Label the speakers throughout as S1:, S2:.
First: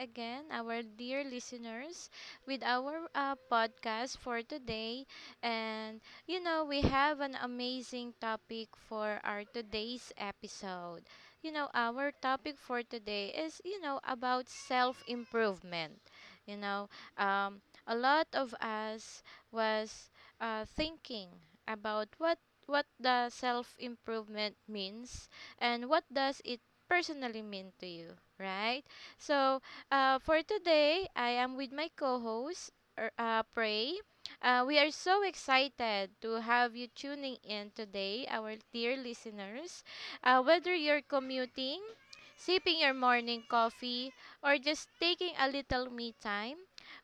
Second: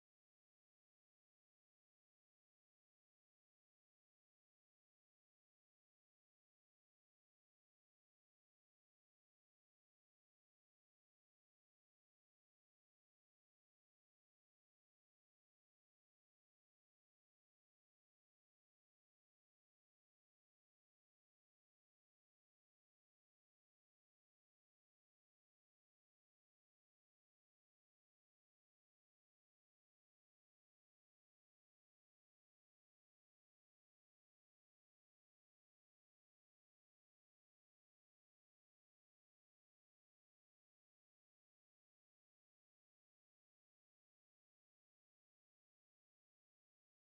S1: again, our dear listeners, with our podcast for today. And we have an amazing topic for our today's episode. Our topic for today is, about self improvement. You know, um, a lot of us was thinking about what the self improvement means and what does it personally mean to you, right? So, for today, I am with my co host, Prey. We are so excited to have you tuning in today, our dear listeners. Whether you're commuting, sipping your morning coffee, or just taking a little me time,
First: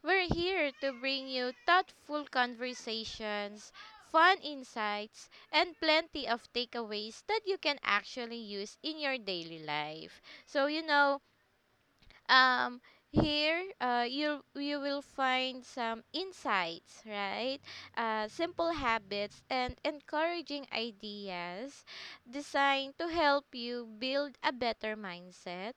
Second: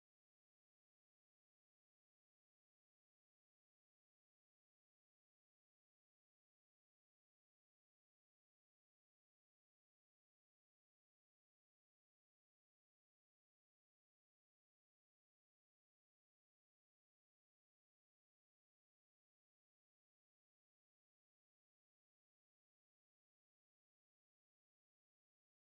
S1: we're here to bring you thoughtful conversations, fun insights, and plenty of takeaways that you can actually use in your daily life. So, um here you will find some insights, right? Simple habits and encouraging ideas designed to help you build a better mindset,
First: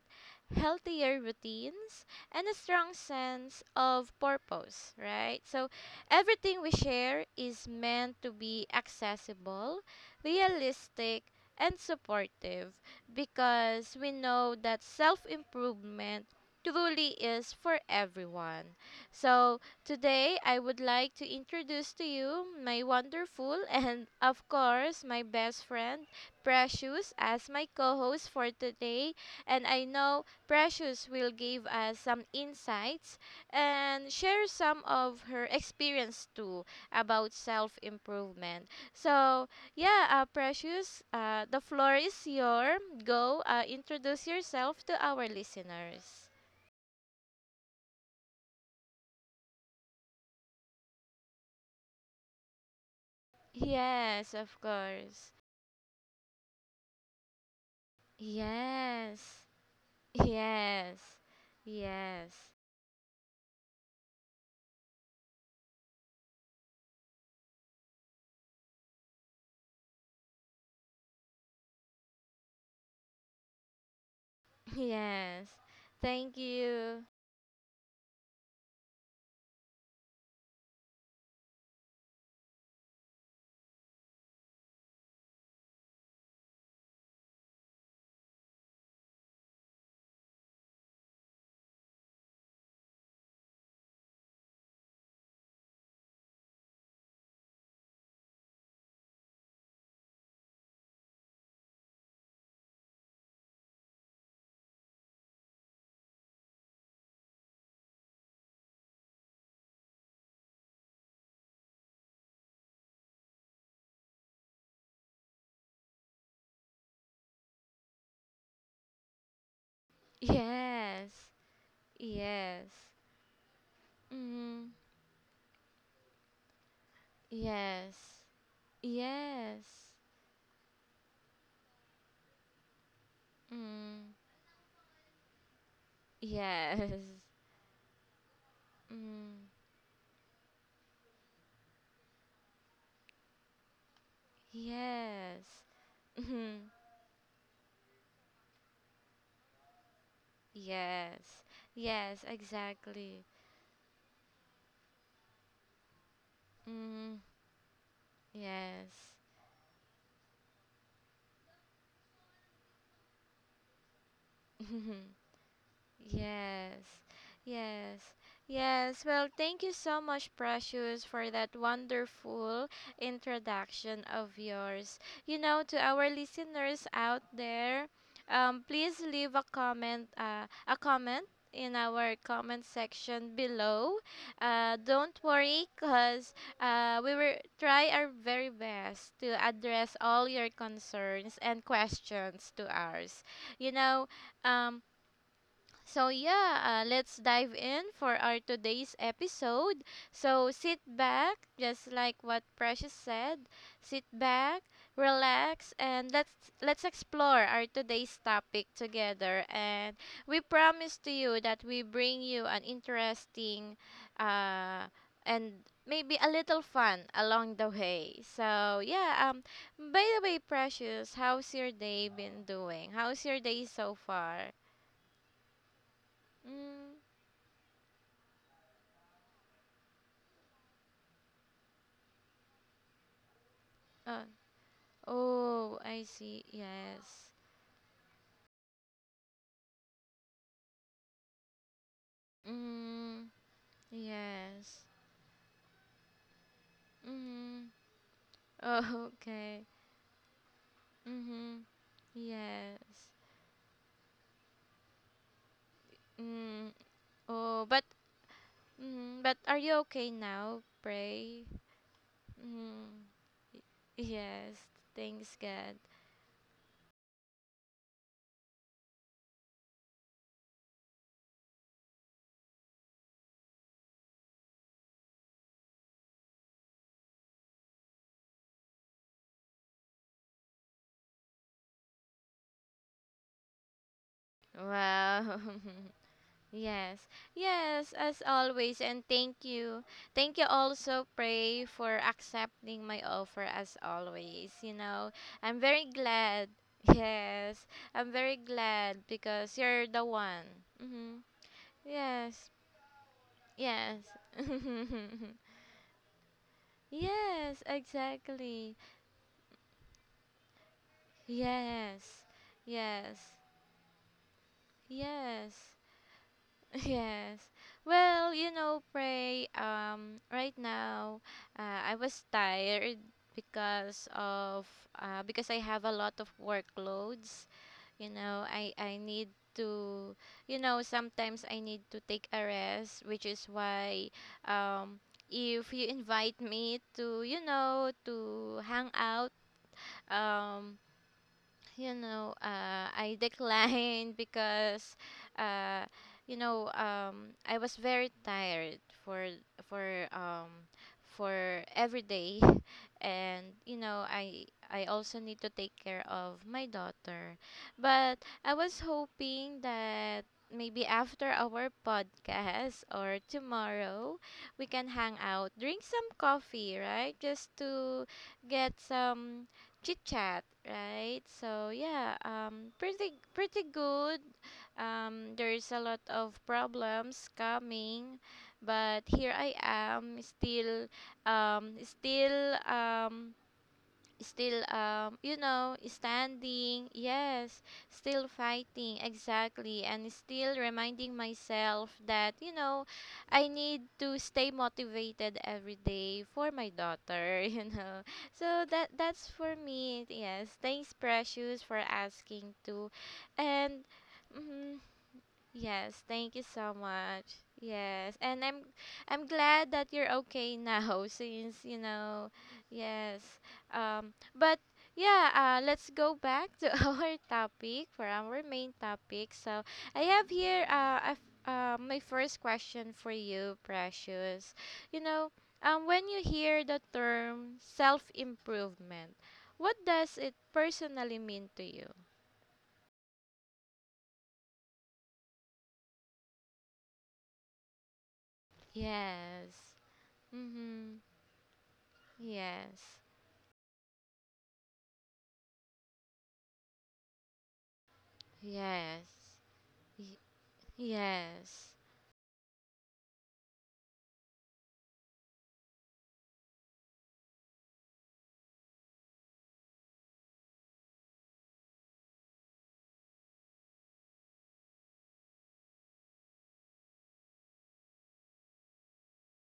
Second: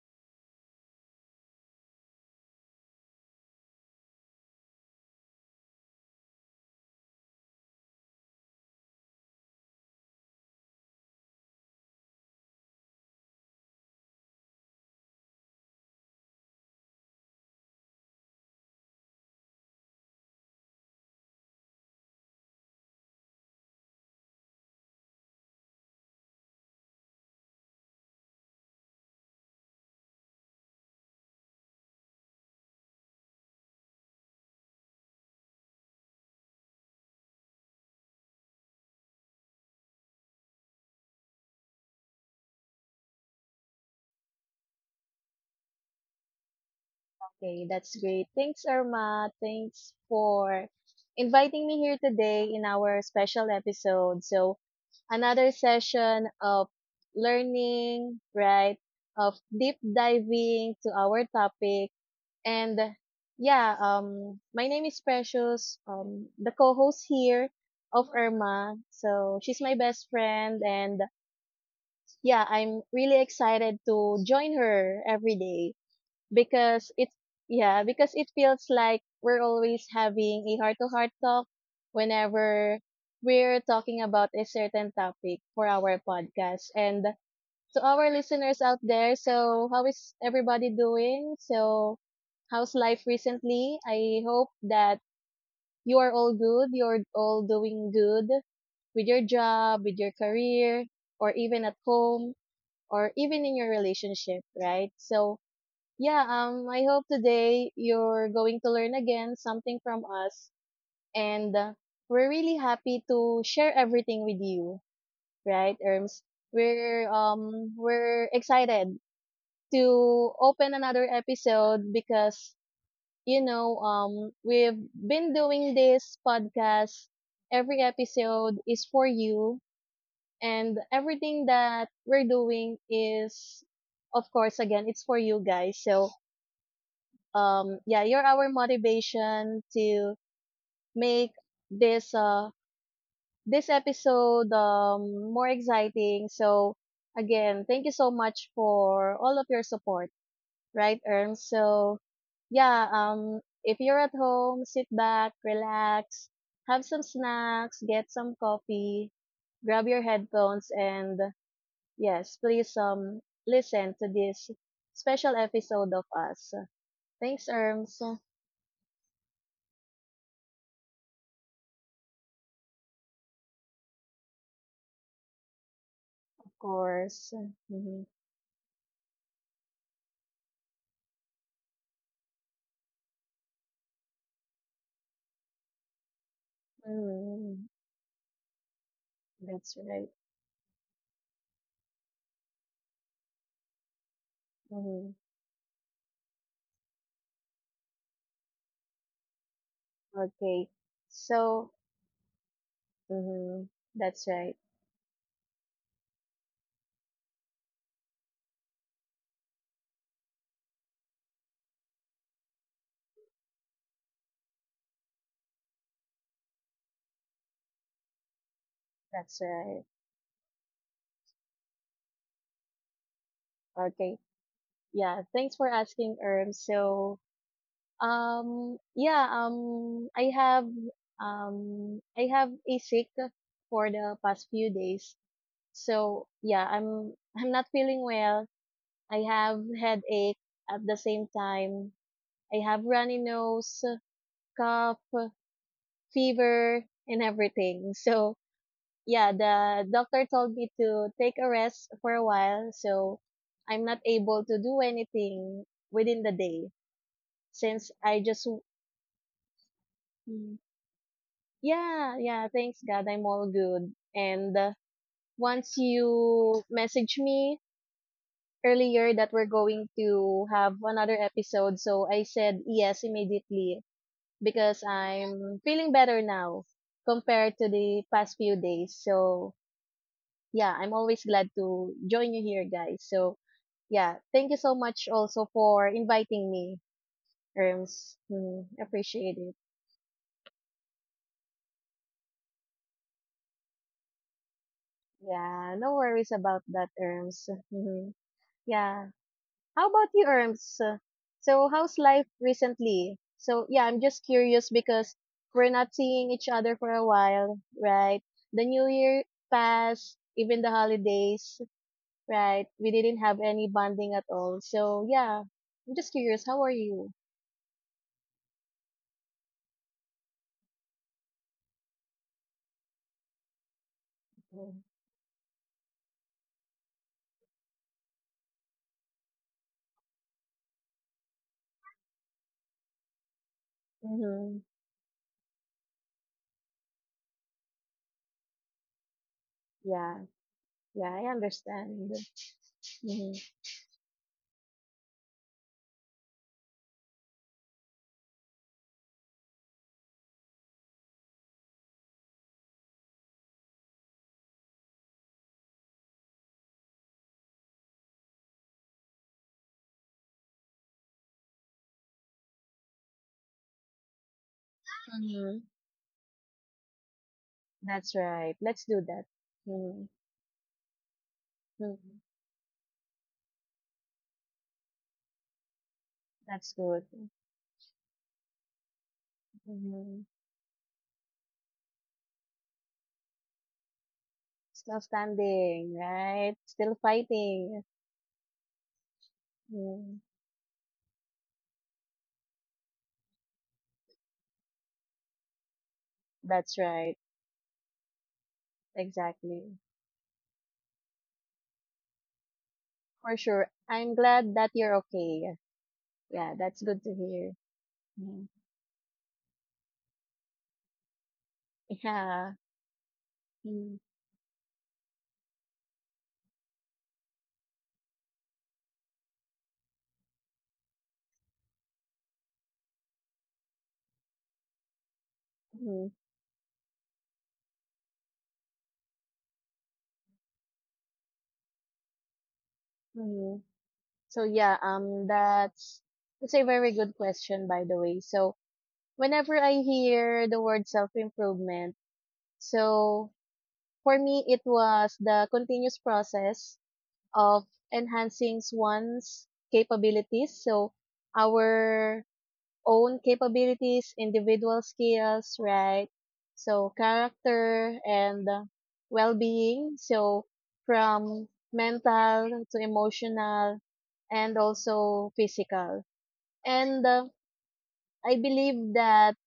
S1: healthier routines, and a strong sense of purpose, right? So everything we share is meant to be accessible, realistic, and supportive, because we know that self improvement truly is for everyone. So, today I would like to introduce to you my wonderful and, of course, my best friend, Precious, as my co host for today. And I know Precious will give us some insights and share some of her experience too about self improvement. So, yeah, Precious, the floor is yours. Go introduce yourself to our listeners.
S2: Okay, that's great. Thanks, Irma. Thanks for inviting me here today in our special episode.
S1: Yes,
S2: So,
S1: of course.
S2: another session of learning, right? Of
S1: Yes.
S2: deep diving to
S1: Yes.
S2: our topic.
S1: Yes.
S2: And yeah, my name is Precious, the co-host here of Irma. So, she's my best friend and yeah, I'm really excited to join her every
S1: Yes.
S2: day.
S1: Thank
S2: because
S1: you.
S2: it's yeah because it feels like we're always having a heart to heart talk whenever we're talking about a certain topic for our podcast and to our listeners out there. So how is everybody doing? So how's life recently? I hope that you are all good, you're all doing good with your job, with your career, or even at home, or even in your relationship, right? So yeah, I hope today you're going to learn again something from us. And we're really happy to share everything with you, right, Erms? We're excited to open another
S1: Yes.
S2: episode because,
S1: Yes. Mm.
S2: we've been doing this podcast. Every
S1: Yes.
S2: episode is for you.
S1: Yes.
S2: And everything that we're doing is,
S1: Mm.
S2: of course, again, it's for you guys. So,
S1: Yes.
S2: yeah, you're our
S1: Mm.
S2: motivation to make this uh this episode more
S1: Yes.
S2: exciting.
S1: Mhm.
S2: So again, thank you so much for all of your support, right, Erm?
S1: Yes.
S2: So
S1: Yes,
S2: yeah
S1: exactly.
S2: if you're at home, sit back, relax, have some
S1: Mm.
S2: snacks, get some coffee,
S1: Yes.
S2: grab your headphones, and yes please, listen to this special episode of us.
S1: Yes,
S2: Thanks, Erms.
S1: yes, yes. Well, thank you so much, Precious, for that wonderful introduction of yours. You know, to our listeners out
S2: Course.
S1: there,
S2: Mhm.
S1: please leave a comment, a comment in our comment section below. Don't worry, cause we will
S2: Mm,
S1: try our very best to
S2: that's
S1: address
S2: right.
S1: all your concerns and questions to ours. You know, um
S2: Mhm.
S1: so, yeah, let's dive in for our today's episode. So,
S2: Okay.
S1: sit back,
S2: So,
S1: just like what Precious said.
S2: mhm,
S1: Sit
S2: that's right.
S1: back, relax, and let's explore our today's topic together. And we promise to you that we bring you an interesting uh and maybe a little fun along the way. So, yeah,
S2: That's right.
S1: by the way, Precious, how's your day been doing? How's your day so
S2: Okay.
S1: far?
S2: Yeah, thanks for asking.
S1: Mm.
S2: So, um, yeah, um, I have, I have a sick for the
S1: Uh,
S2: past few days.
S1: oh, I
S2: So,
S1: see.
S2: yeah, I'm,
S1: Yes.
S2: I'm not feeling well. I have headache at the same time. I have runny
S1: Mm,
S2: nose,
S1: yes.
S2: cough, fever and
S1: Mm,
S2: everything. So
S1: oh,
S2: yeah,
S1: okay.
S2: the doctor told me to take a
S1: Mm-hmm.
S2: rest for a while.
S1: Yes.
S2: So I'm not able to do anything within the day
S1: Mm, oh, but
S2: since I just
S1: but are you okay
S2: Mm.
S1: now, Pray?
S2: Yeah, yeah, thanks God
S1: Mm,
S2: I'm all
S1: y-
S2: good. And
S1: yes. Thanks
S2: once
S1: God.
S2: you message me earlier that we're going to have another episode, so I said yes immediately because I'm feeling better now compared to the past few days. So yeah, I'm always glad to join you here, guys. So, yeah, thank you so much also
S1: Wow.
S2: for inviting me,
S1: Yes, yes,
S2: Erms.
S1: as
S2: Mm,
S1: always, and
S2: appreciate
S1: thank
S2: it.
S1: you. Thank you also, Pray, for accepting my offer as always. You know, I'm
S2: Yeah, no
S1: very
S2: worries
S1: glad.
S2: about that, Erms.
S1: Yes,
S2: Hmm.
S1: I'm very glad
S2: Yeah.
S1: because
S2: How
S1: you're
S2: about
S1: the
S2: you,
S1: one.
S2: Erms?
S1: Mm-hmm.
S2: So, how's life
S1: Yes,
S2: recently? So, yeah, I'm
S1: yes.
S2: just curious because we're not seeing each other for a while,
S1: yes,
S2: right? The
S1: exactly.
S2: new year passed, even the holidays,
S1: Yes,
S2: right? We didn't have
S1: yes,
S2: any bonding at all. So, yeah,
S1: yes.
S2: I'm just curious, how are you?
S1: Yes. Well, you know, Pray, right now, I was tired because of
S2: Mm-hmm.
S1: because I have a lot of workloads. You know, I need to, you know, sometimes I need to take a rest, which is why
S2: Mm-hmm.
S1: um if you invite me to, you know, to hang out,
S2: Yeah,
S1: um
S2: yeah, I
S1: you
S2: understand.
S1: know, I
S2: Mm-hmm.
S1: declined because, uh, you know, I was very tired for for for every day, and you know, I also need to take care of my daughter, but I was hoping that maybe after our podcast or tomorrow we can hang out,
S2: Mm-hmm.
S1: drink some coffee, right? Just to
S2: That's right. Let's
S1: get
S2: do that.
S1: some chit
S2: Mm-hmm.
S1: chat, right? So
S2: Mm-hmm.
S1: yeah, pretty good. There is a lot of
S2: That's good.
S1: problems coming, but here I
S2: Mm-hmm.
S1: am still, um, still um, still
S2: Still
S1: um you know
S2: standing, right?
S1: standing,
S2: Still
S1: yes,
S2: fighting.
S1: still fighting, exactly, and
S2: Mm.
S1: still reminding myself that, you know, I need to stay motivated every day for my
S2: That's right.
S1: daughter, you know, so that's for
S2: Exactly.
S1: me. Yes, thanks Precious for asking too.
S2: For sure.
S1: And
S2: I'm glad that
S1: mm-hmm,
S2: you're okay.
S1: yes, thank you
S2: Yeah,
S1: so
S2: that's good to
S1: much.
S2: hear.
S1: Yes,
S2: Mm.
S1: and I'm glad that you're okay now, since, you know,
S2: Yeah.
S1: yes. Um, but yeah, let's go back to our topic, for our main topic. So, I have here my first question for you, Precious. You know,
S2: Mm-hmm.
S1: when you hear the term self-improvement, what does it personally mean to you?
S2: Mm-hmm. So that's a very good question, by the way. So whenever
S1: Yes.
S2: I hear the word
S1: Mhm.
S2: self improvement,
S1: Yes.
S2: so for me, it was the continuous process of enhancing
S1: Yes.
S2: one's
S1: Y-
S2: capabilities. So,
S1: yes.
S2: our own capabilities, individual skills, right? So, character and well being. So, from mental to emotional and also physical. And I believe that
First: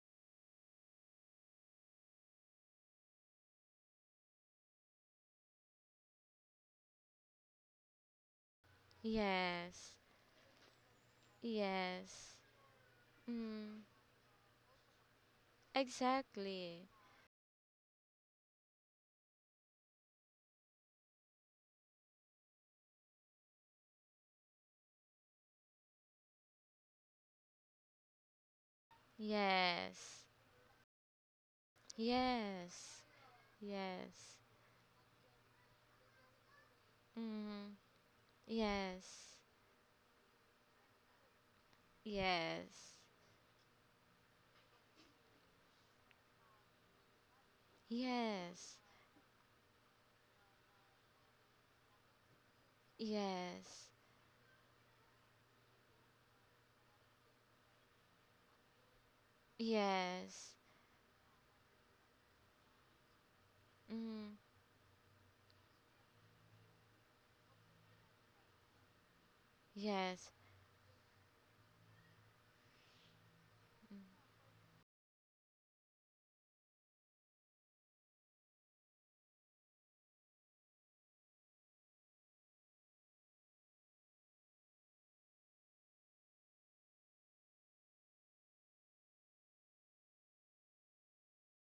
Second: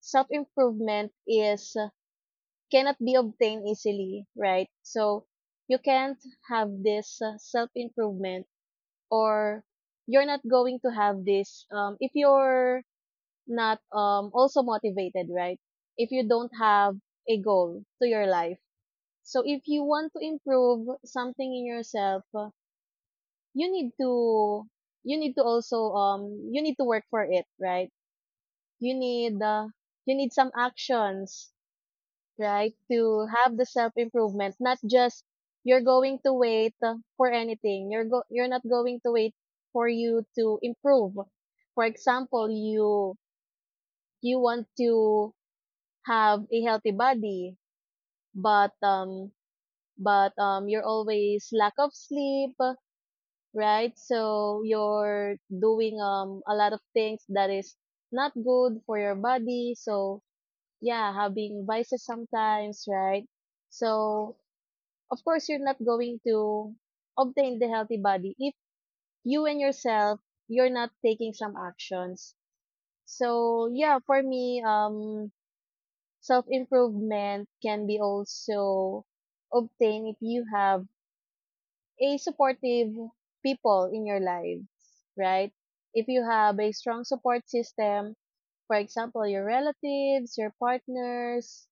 S2: self improvement is cannot be obtained easily, right? So you can't have this self improvement, or
S1: Yes.
S2: you're not going to have this if
S1: Yes.
S2: you're not
S1: Mm.
S2: um, also motivated, right? If you don't
S1: Exactly.
S2: have a goal to your life. So if you want to improve something in yourself, you need to you need to also you need to work for it, right? You need uh, you
S1: Yes.
S2: need some actions, right?
S1: Yes.
S2: To have the self
S1: Yes.
S2: improvement, not just you're going to wait for
S1: Mm.
S2: anything. You're not going to wait
S1: Yes.
S2: for you to improve. For example,
S1: Yes.
S2: you want to have a healthy body, but
S1: Yes.
S2: you're always lack of sleep,
S1: Yes.
S2: right? So you're doing a lot of things that is not good for your body. So
S1: Yes.
S2: yeah, having vices sometimes, right?
S1: Mm.
S2: So of course you're not going to obtain the healthy body if you and yourself
S1: Yes.
S2: you're not taking some actions. So yeah, for me, self improvement can be also obtained if you have a supportive people in your lives, right? If you have a strong support system, for example your relatives, your partners.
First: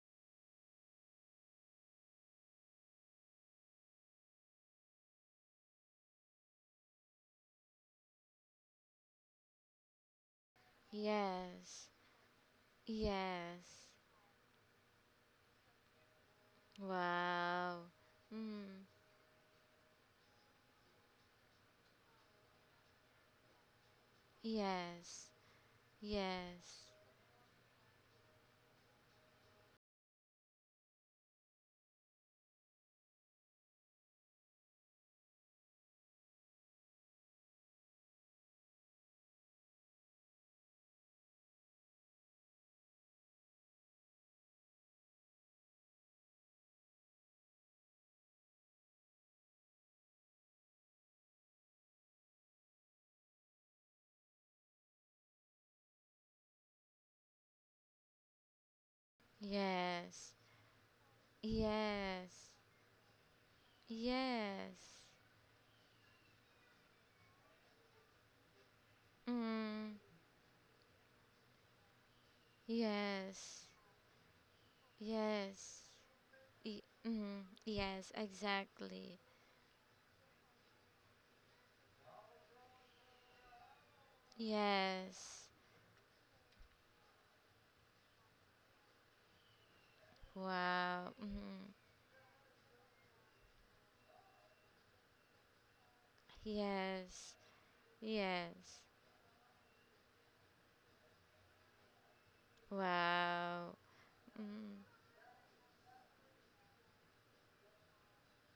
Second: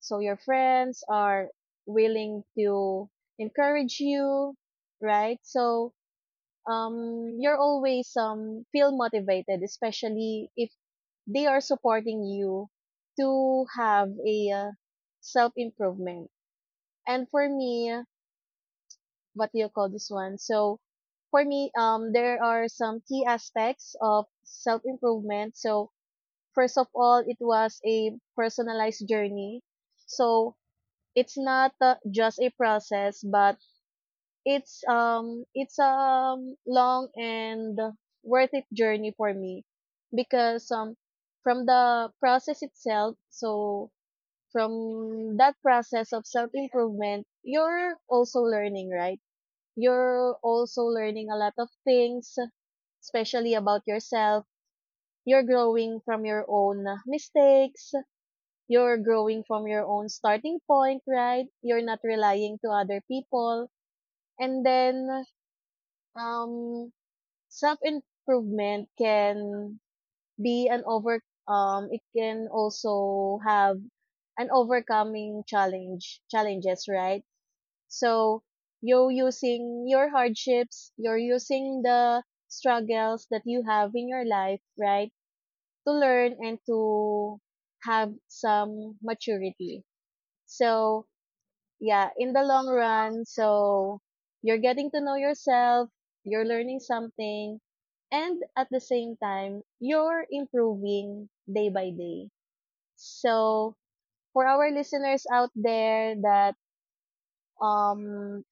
S2: So your friends are willing to encourage you, right? So you're always feel motivated, especially if they are
S1: Yes.
S2: supporting you to
S1: Yes.
S2: have a self improvement. And for
S1: Wow.
S2: me,
S1: Mm.
S2: what do you call this one? So for me, there are some key aspects of self
S1: Yes.
S2: improvement. So first
S1: Yes.
S2: of all, it was a personalized journey. So it's not just a process, but it's a long and worth it journey for me because from the process itself. So from that process of self improvement, you're also learning, right? You're also learning a lot of things, especially about yourself. You're growing from your own mistakes, you're growing from your own
S1: Yes.
S2: starting point, right? You're not
S1: Yes.
S2: relying to other people. And
S1: Yes.
S2: then, um, self-improvement can
S1: Mm,
S2: be an over, it can also
S1: yes.
S2: have an
S1: Yes. Y-
S2: challenges, right?
S1: mm, yes,
S2: So, you're
S1: exactly.
S2: using your hardships, you're using the struggles that you have in your life, right?
S1: Yes.
S2: To learn and to have some maturity. So,
S1: Wow. Mm,
S2: yeah, in the long run. So you're getting to know yourself, you're learning
S1: yes.
S2: something, and at
S1: Yes.
S2: the same time, you're improving day by day.
S1: Wow.
S2: So for our
S1: Mm,
S2: listeners out there that um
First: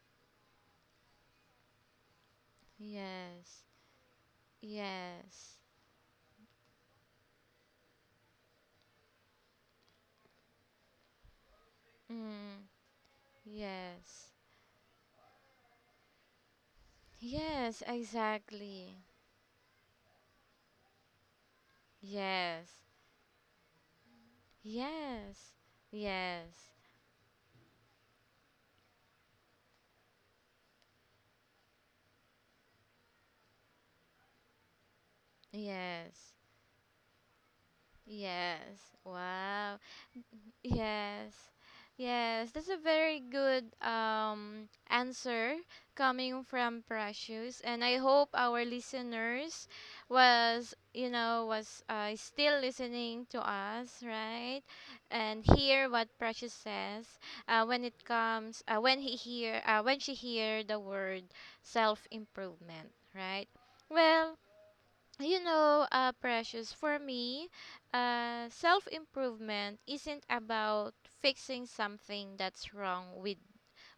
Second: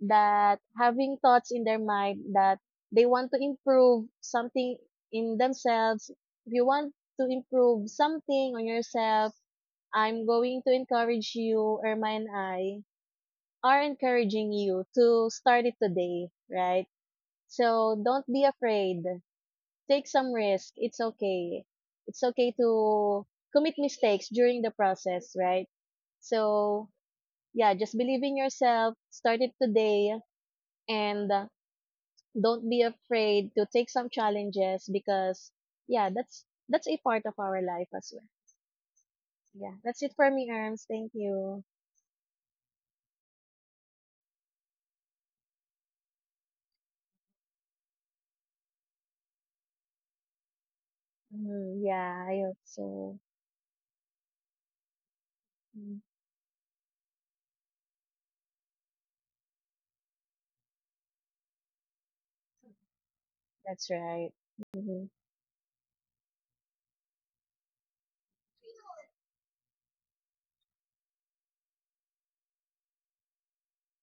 S2: that having thoughts in their mind that they want to
S1: yes.
S2: improve something in
S1: Yes.
S2: themselves, if you want to improve something on yourself, I'm going to encourage you, Irma and
S1: Mm,
S2: I, are
S1: yes.
S2: encouraging you to start it today, right?
S1: Yes,
S2: So don't be
S1: exactly.
S2: afraid. Take some risk. It's okay. It's okay
S1: Yes.
S2: to commit mistakes during the process,
S1: Yes.
S2: right?
S1: Yes.
S2: So, yeah, just believe in yourself, start it today, and don't be afraid to take some challenges because, yeah,
S1: Yes.
S2: that's a part of our life as well.
S1: Yes.
S2: Yeah,
S1: Wow.
S2: that's it for me, Arms. Thank
S1: Yes.
S2: you.
S1: Yes, that's a very good answer coming from Precious, and I hope our listeners was you know
S2: Mhm,
S1: was
S2: yeah, I hope
S1: still
S2: so.
S1: listening to us, right? And hear
S2: Mm,
S1: what Precious says when it comes when he hear when she hear the word self improvement, right?
S2: that's right.
S1: Well,
S2: Mhm.
S1: you know, precious, for me, self improvement isn't about fixing something that's wrong with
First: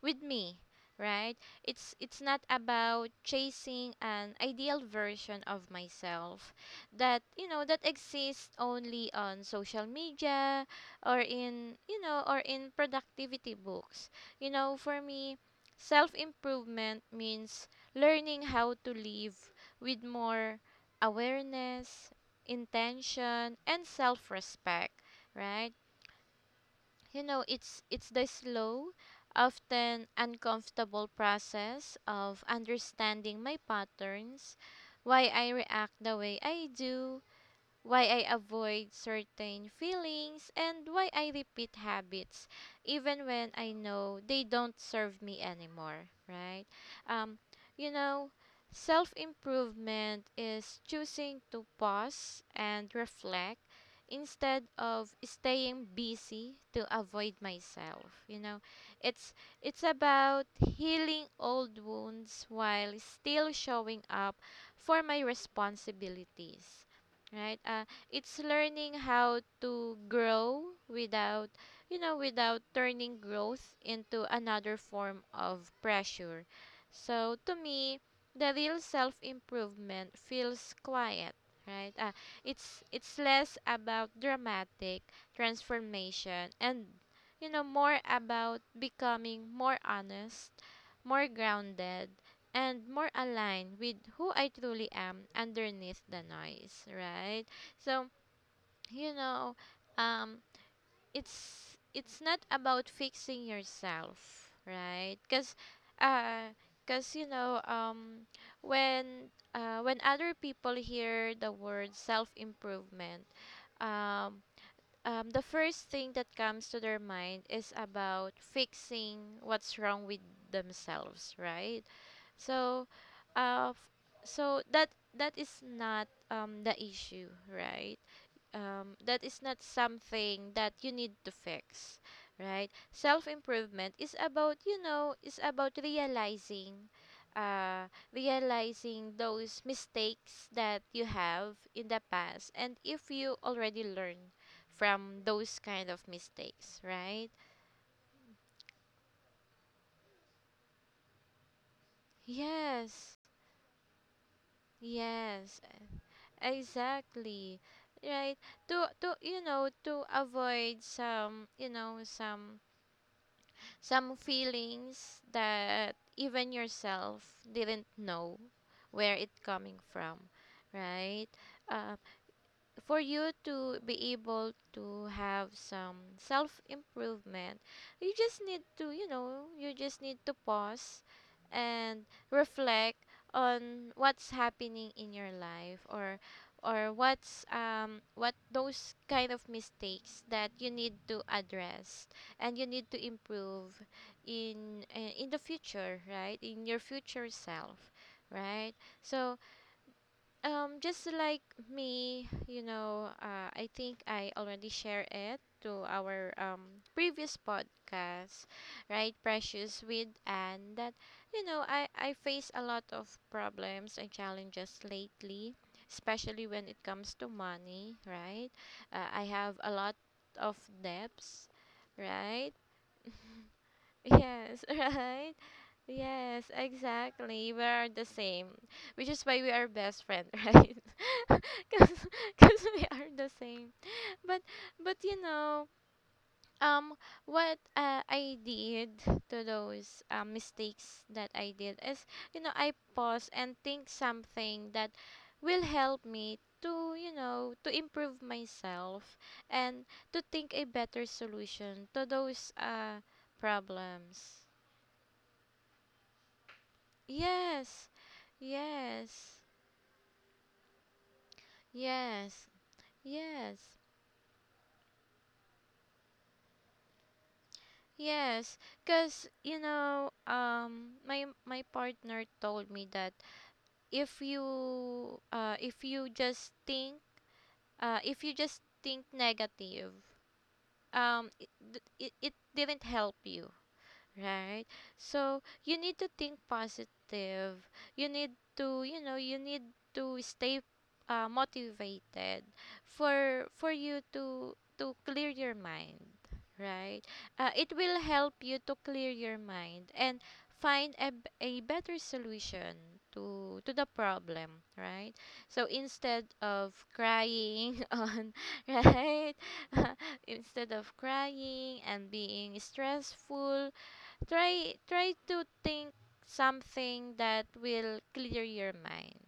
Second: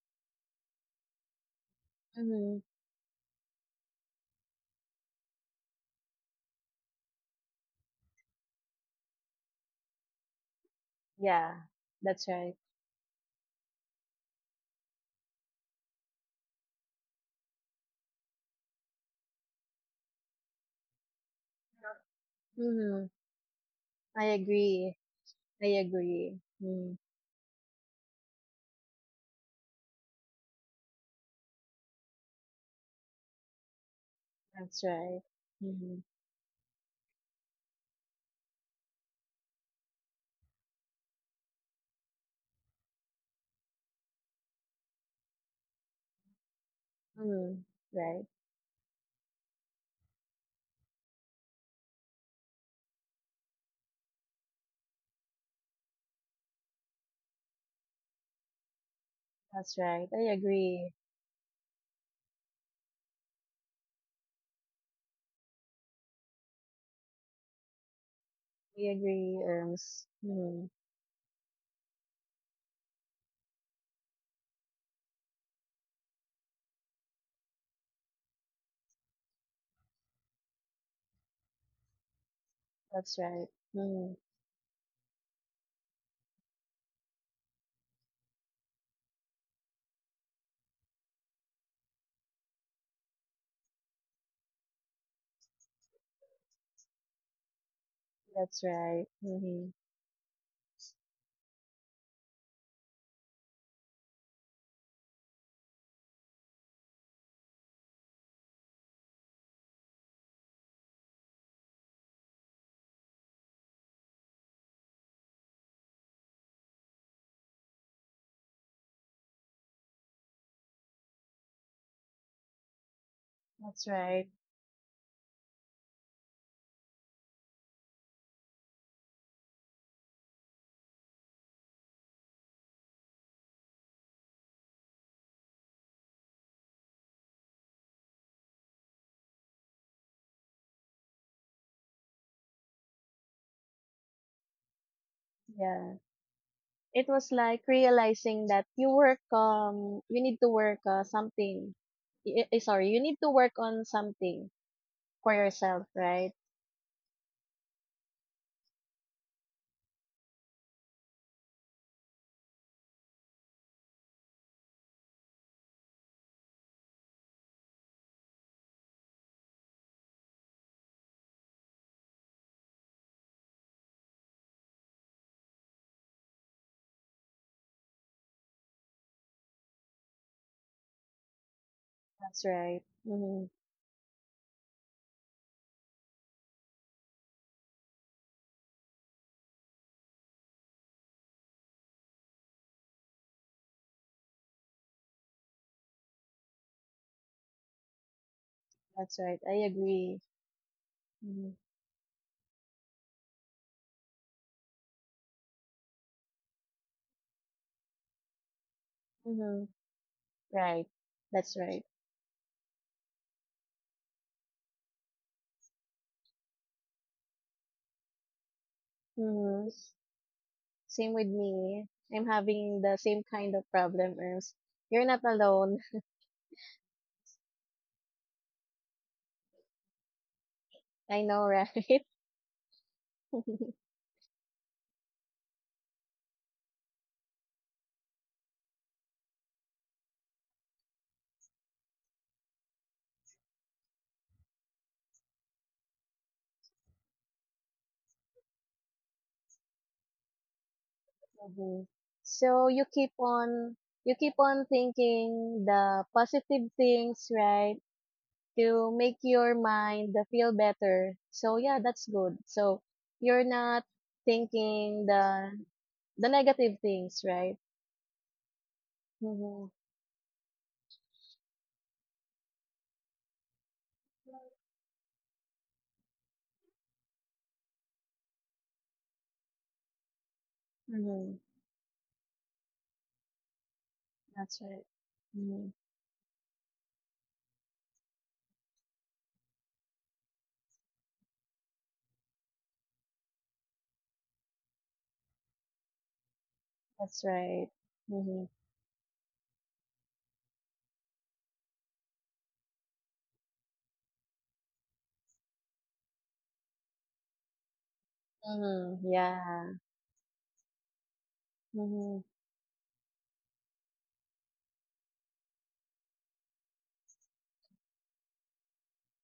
S1: me, right? It's not
S2: Mhm.
S1: about chasing an ideal version of myself that, you know, that exists only on social media, or
S2: Yeah,
S1: in, you know,
S2: that's
S1: or
S2: right.
S1: in productivity books. You know, for me, self improvement means learning how to live with more awareness,
S2: Mhm.
S1: intention, and
S2: I
S1: self
S2: agree.
S1: respect,
S2: I
S1: right?
S2: agree. Mm,
S1: You know, it's the slow, often uncomfortable process of understanding my patterns,
S2: that's right.
S1: why I react
S2: Mhm.
S1: the way I do, why I avoid certain feelings, and why I repeat habits even when I know they don't serve me anymore, right? Um,
S2: Mhm.
S1: you
S2: Right.
S1: know, self improvement is choosing to pause and reflect instead of staying busy to avoid myself. You know, it's
S2: That's
S1: it's
S2: right. I
S1: about
S2: agree.
S1: healing old wounds while still showing up for my responsibilities, right. It's
S2: I
S1: learning
S2: agree.
S1: how to grow
S2: Mhm.
S1: without, you know, without turning growth into another form of pressure. So to me the real self improvement feels quiet, right. uh, it's
S2: That's
S1: it's
S2: right.
S1: less about
S2: Mhm.
S1: dramatic transformation and, you know, more about becoming more honest, more grounded, and more aligned with who I truly am underneath the noise, right? So,
S2: That's right.
S1: you know,
S2: Mhm.
S1: um it's not about fixing yourself, right? Uh cuz you know, when other people hear the word self improvement, um the first thing that comes to their mind is about fixing what's wrong with themselves, right? So, uh,
S2: That's
S1: f-
S2: right.
S1: so that is not the issue, right? Um, that is not something that you need to fix, right. Self improvement is about, you know, is about realizing uh realizing those mistakes that you have in the past, and if you already learn from those kind
S2: Yeah.
S1: of mistakes,
S2: It was
S1: right?
S2: like realizing that you work you need to work something. Sorry, you need
S1: Yes,
S2: to work on something for
S1: yes,
S2: yourself, right?
S1: exactly, right. To you know, to avoid some, you know, some feelings that even yourself didn't know where it coming from, right. Uh, for you to be able to have some self improvement, you just need to, you know, you just need to pause and
S2: That's right.
S1: reflect
S2: Mhm.
S1: on what's happening in your life, or what's what those kind of mistakes that you need to address and you need to improve in the future, right, in your future self, right.
S2: That's
S1: So
S2: right. I agree.
S1: just like
S2: Mhm.
S1: me, you know, I think I already shared it to our previous podcast, right,
S2: Mhm.
S1: Precious, with and
S2: Right.
S1: that, you
S2: That's
S1: know,
S2: right.
S1: I face a lot of problems and challenges lately, especially when it comes to money, right? I have a
S2: Mhm.
S1: lot of
S2: Same with
S1: debts,
S2: me. I'm
S1: right?
S2: having the same kind of problem, Erms.
S1: Yes,
S2: You're not
S1: right.
S2: alone.
S1: Yes, exactly. We are the same, which is why we are best friend, right?
S2: I know, right?
S1: Because we are the same. But but you know, um, what I did to those mistakes that I did is, you know, I pause and think something that will help me to, you know, to improve myself, and to think a better solution
S2: Mhm.
S1: to those
S2: So you keep on
S1: problems.
S2: thinking the positive things, right?
S1: Yes.
S2: To make
S1: Yes,
S2: your mind feel better. So yeah, that's good.
S1: yes,
S2: So you're
S1: yes,
S2: not thinking the negative things, right?
S1: yes. Cause you
S2: Mm-hmm.
S1: know, my my partner told me that if you, if you just think negative, um,
S2: Mm-hmm.
S1: it, it didn't help you,
S2: That's
S1: right?
S2: right.
S1: So
S2: Mhm.
S1: you need to think positive. You need to, you know, you need to stay motivated for you to clear your mind, right?
S2: That's right.
S1: It will help
S2: Mhm.
S1: you to clear your mind and find a, a better solution to the problem, right? So instead of crying on,
S2: Mhm.
S1: right?
S2: Yeah.
S1: instead of crying and
S2: Mhm.
S1: being stressful, try to think something that will clear your mind.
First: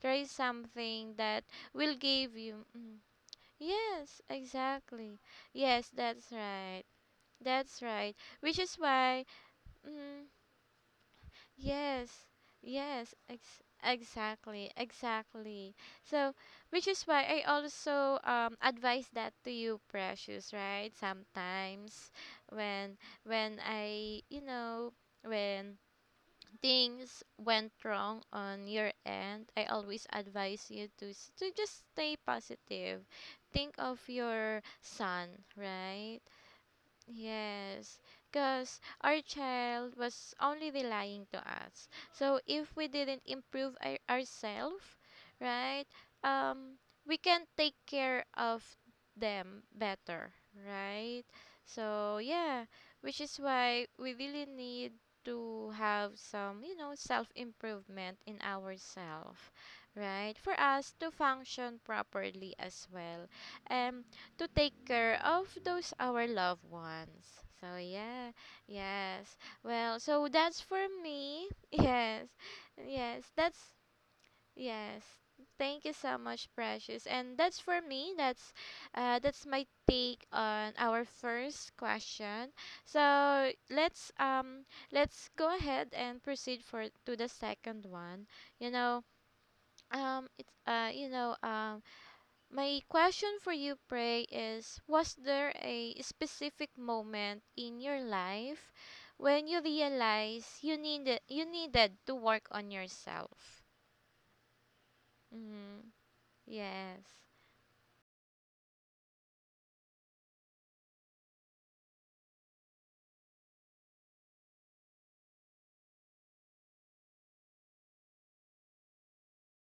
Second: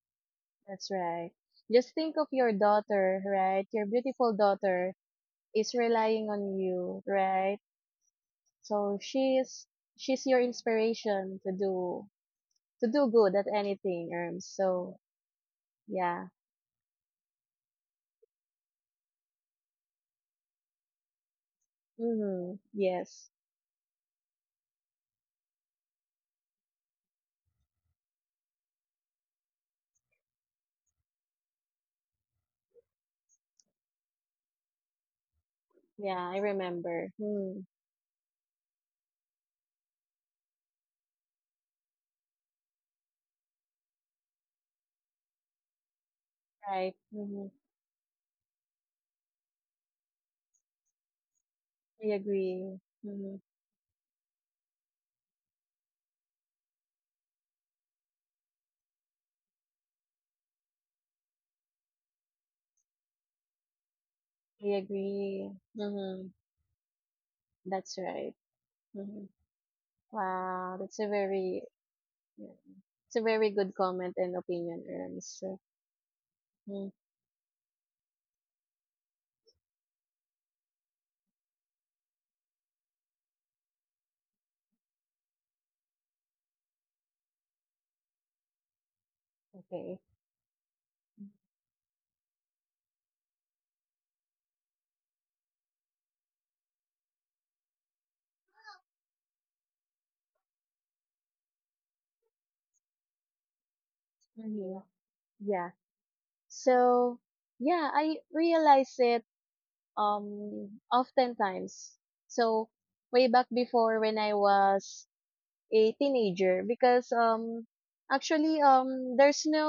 S1: Try
S2: That's
S1: something
S2: right.
S1: that
S2: Just
S1: will
S2: think of
S1: give
S2: your
S1: you mm,
S2: daughter, right? Your
S1: yes,
S2: beautiful daughter
S1: exactly.
S2: is
S1: Yes,
S2: relying
S1: that's
S2: on
S1: right.
S2: you, right?
S1: That's right. Which is
S2: So
S1: why
S2: she's
S1: mm,
S2: your inspiration to
S1: yes.
S2: do
S1: Yes,
S2: good at anything, Erms.
S1: exactly.
S2: So
S1: Exactly.
S2: yeah.
S1: So, which is why I also advise that to you, Precious, right? Sometimes
S2: Mhm.
S1: when
S2: Yes.
S1: when I, you know, when things went wrong on your end, I always advise you to just stay positive. Think of your son, right?
S2: Yeah, I remember. Mhm.
S1: Yes, because our child was only relying to us. So if we didn't improve ourselves, right, um,
S2: Right.
S1: we can
S2: Mhm.
S1: take care of them better, right?
S2: I
S1: So yeah,
S2: agree.
S1: which
S2: Mhm.
S1: is why we really need to have some self improvement in ourselves, right? For us to function properly as well. And to
S2: I
S1: take care of
S2: agree.
S1: those our
S2: Mhm.
S1: loved ones. So
S2: That's
S1: yeah,
S2: right. Mhm.
S1: yes. Well, so that's
S2: Wow,
S1: for
S2: that's a
S1: me.
S2: very
S1: Yes.
S2: Yeah. It's a
S1: Yes,
S2: very good
S1: that's
S2: comment and opinion,
S1: yes.
S2: Erms. So,
S1: Thank you so much,
S2: mm,
S1: Precious. And that's for me. That's my take on our first question. So let's go ahead and proceed for to the second one. You know,
S2: okay.
S1: it's you know my question for you, pray, is: was there a specific moment in your life when you realized you needed to work on yourself?
S2: Mhm. Yeah.
S1: Mm,
S2: So,
S1: yes.
S2: yeah, I realize it oftentimes. So, way back before when I was a teenager, because actually there's no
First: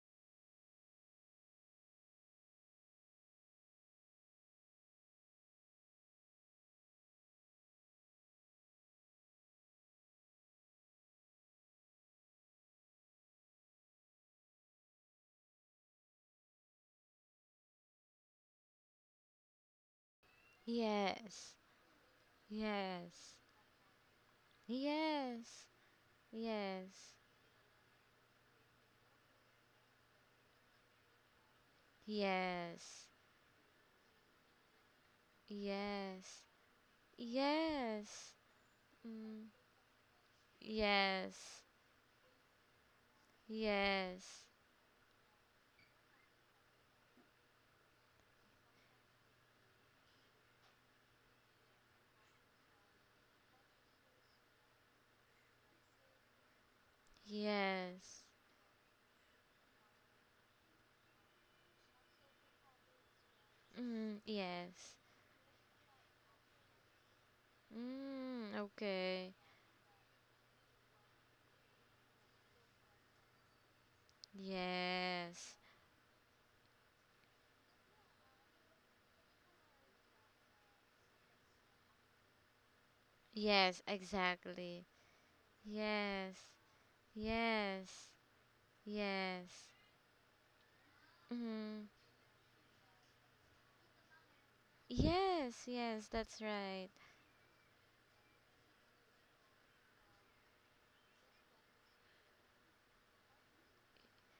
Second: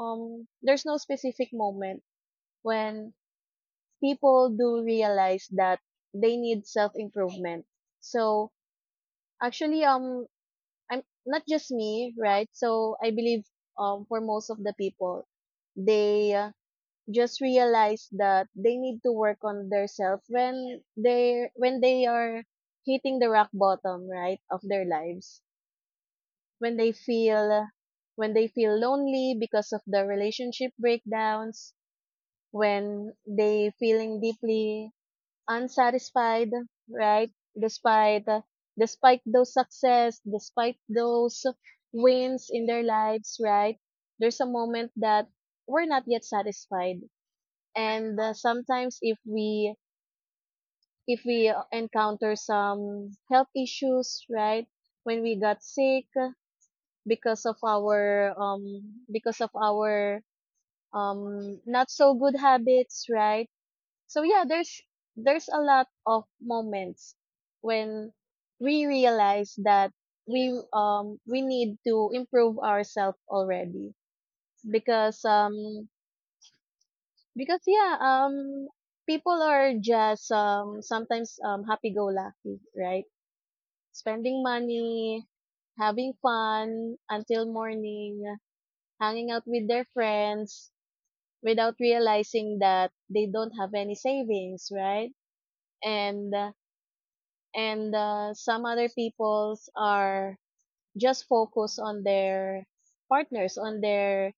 S2: specific moment when people do realize that they need self improvement. So, actually I'm not just me, right? So I believe for most of the people, they just realize that they need to work on themselves
S1: Yes.
S2: when they are hitting the
S1: Yes.
S2: rock bottom, right, of their lives.
S1: Yes.
S2: When they
S1: Yes.
S2: feel lonely because of the relationship breakdowns,
S1: Yes.
S2: when they feeling deeply
S1: Yes.
S2: unsatisfied, right? Despite
S1: Yes.
S2: despite
S1: Mm,
S2: those success, despite those
S1: yes.
S2: wins in their lives, right? There's
S1: Yes.
S2: a moment that we're not yet satisfied. And sometimes if we encounter some health issues, right? When we got sick because of
S1: Yes.
S2: our because of our not so good habits, right?
S1: Mm,
S2: So yeah,
S1: yes.
S2: there's a lot of moments when
S1: Mm,
S2: we
S1: okay.
S2: realize that we need to improve ourselves already because
S1: Yes.
S2: because yeah um people are just sometimes happy go lucky, right?
S1: Yes,
S2: Spending
S1: exactly.
S2: money, having
S1: Yes.
S2: fun until
S1: Yes.
S2: morning, hanging out
S1: Yes.
S2: with their friends without
S1: Mm-hmm.
S2: realizing that they don't have any savings, right?
S1: Yes, yes,
S2: And
S1: that's
S2: uh,
S1: right.
S2: and some other people's are just focused on their partners on their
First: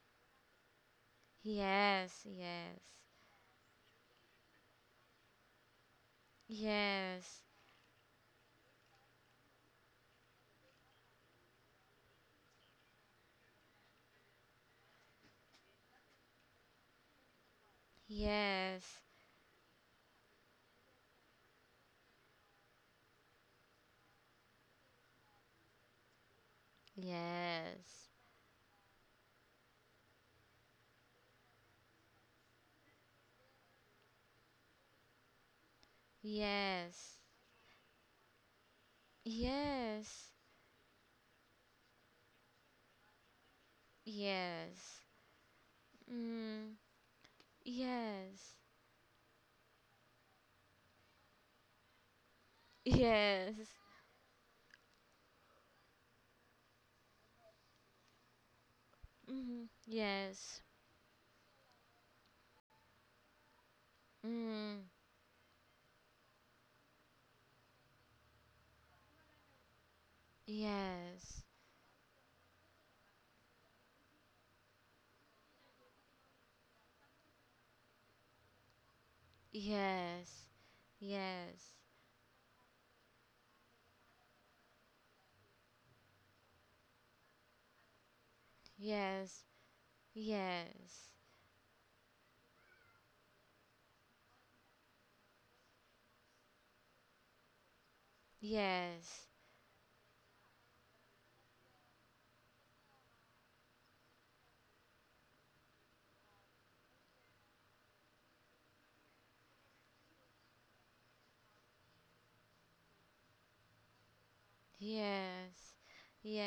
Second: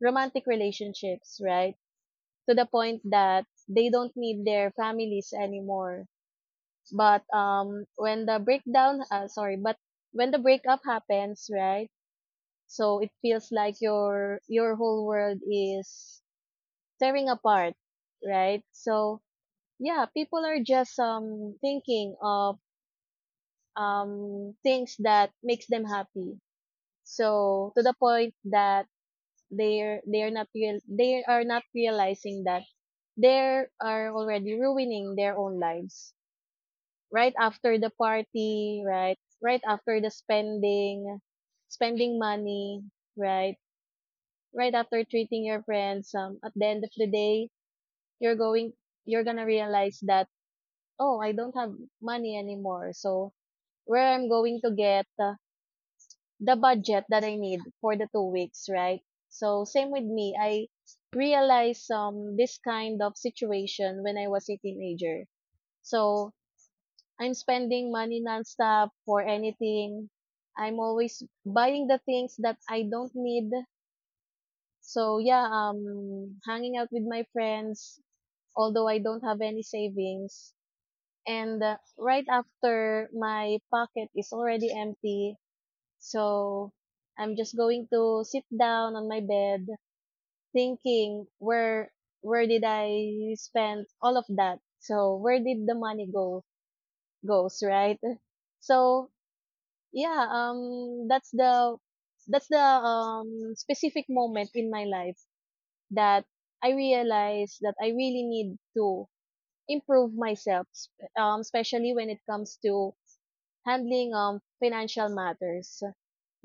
S2: romantic relationships, right?
S1: Yes,
S2: To the
S1: yes.
S2: point that they don't need their families anymore. But
S1: Yes.
S2: when the breakdown sorry but when the breakup happens, right? So it feels like your whole world is tearing apart, right?
S1: Yes.
S2: So yeah, people are just thinking of things that makes them happy. So to the
S1: Yes.
S2: point that they are not realizing that they are already ruining their own lives.
S1: Yes.
S2: Right after the party, right after the
S1: Yes.
S2: spending, money, right? Right
S1: Yes.
S2: after treating your friends. At the
S1: Mm.
S2: end of the day, you're
S1: Yes.
S2: going you're gonna realize that, oh, I don't have money anymore. So
S1: Yes.
S2: where I'm going to get the budget that I need for the 2 weeks, right? So
S1: Mm.
S2: same with me,
S1: Yes.
S2: I realized this kind of situation when I was a
S1: Mm.
S2: teenager. So I'm spending money nonstop for anything. I'm always
S1: Yes.
S2: buying the things that I don't need. So yeah, hanging out with my friends, although I don't have any
S1: Yes.
S2: savings, and
S1: Yes.
S2: right after my pocket is already empty. So I'm just going to sit down on my
S1: Yes,
S2: bed
S1: yes,
S2: thinking, where did I spend all of that? So where did the money go goes, right? So
S1: yes,
S2: yeah, that's the specific moment in my life that I realized that I really need to improve myself, especially when it comes to handling financial
S1: yes,
S2: matters,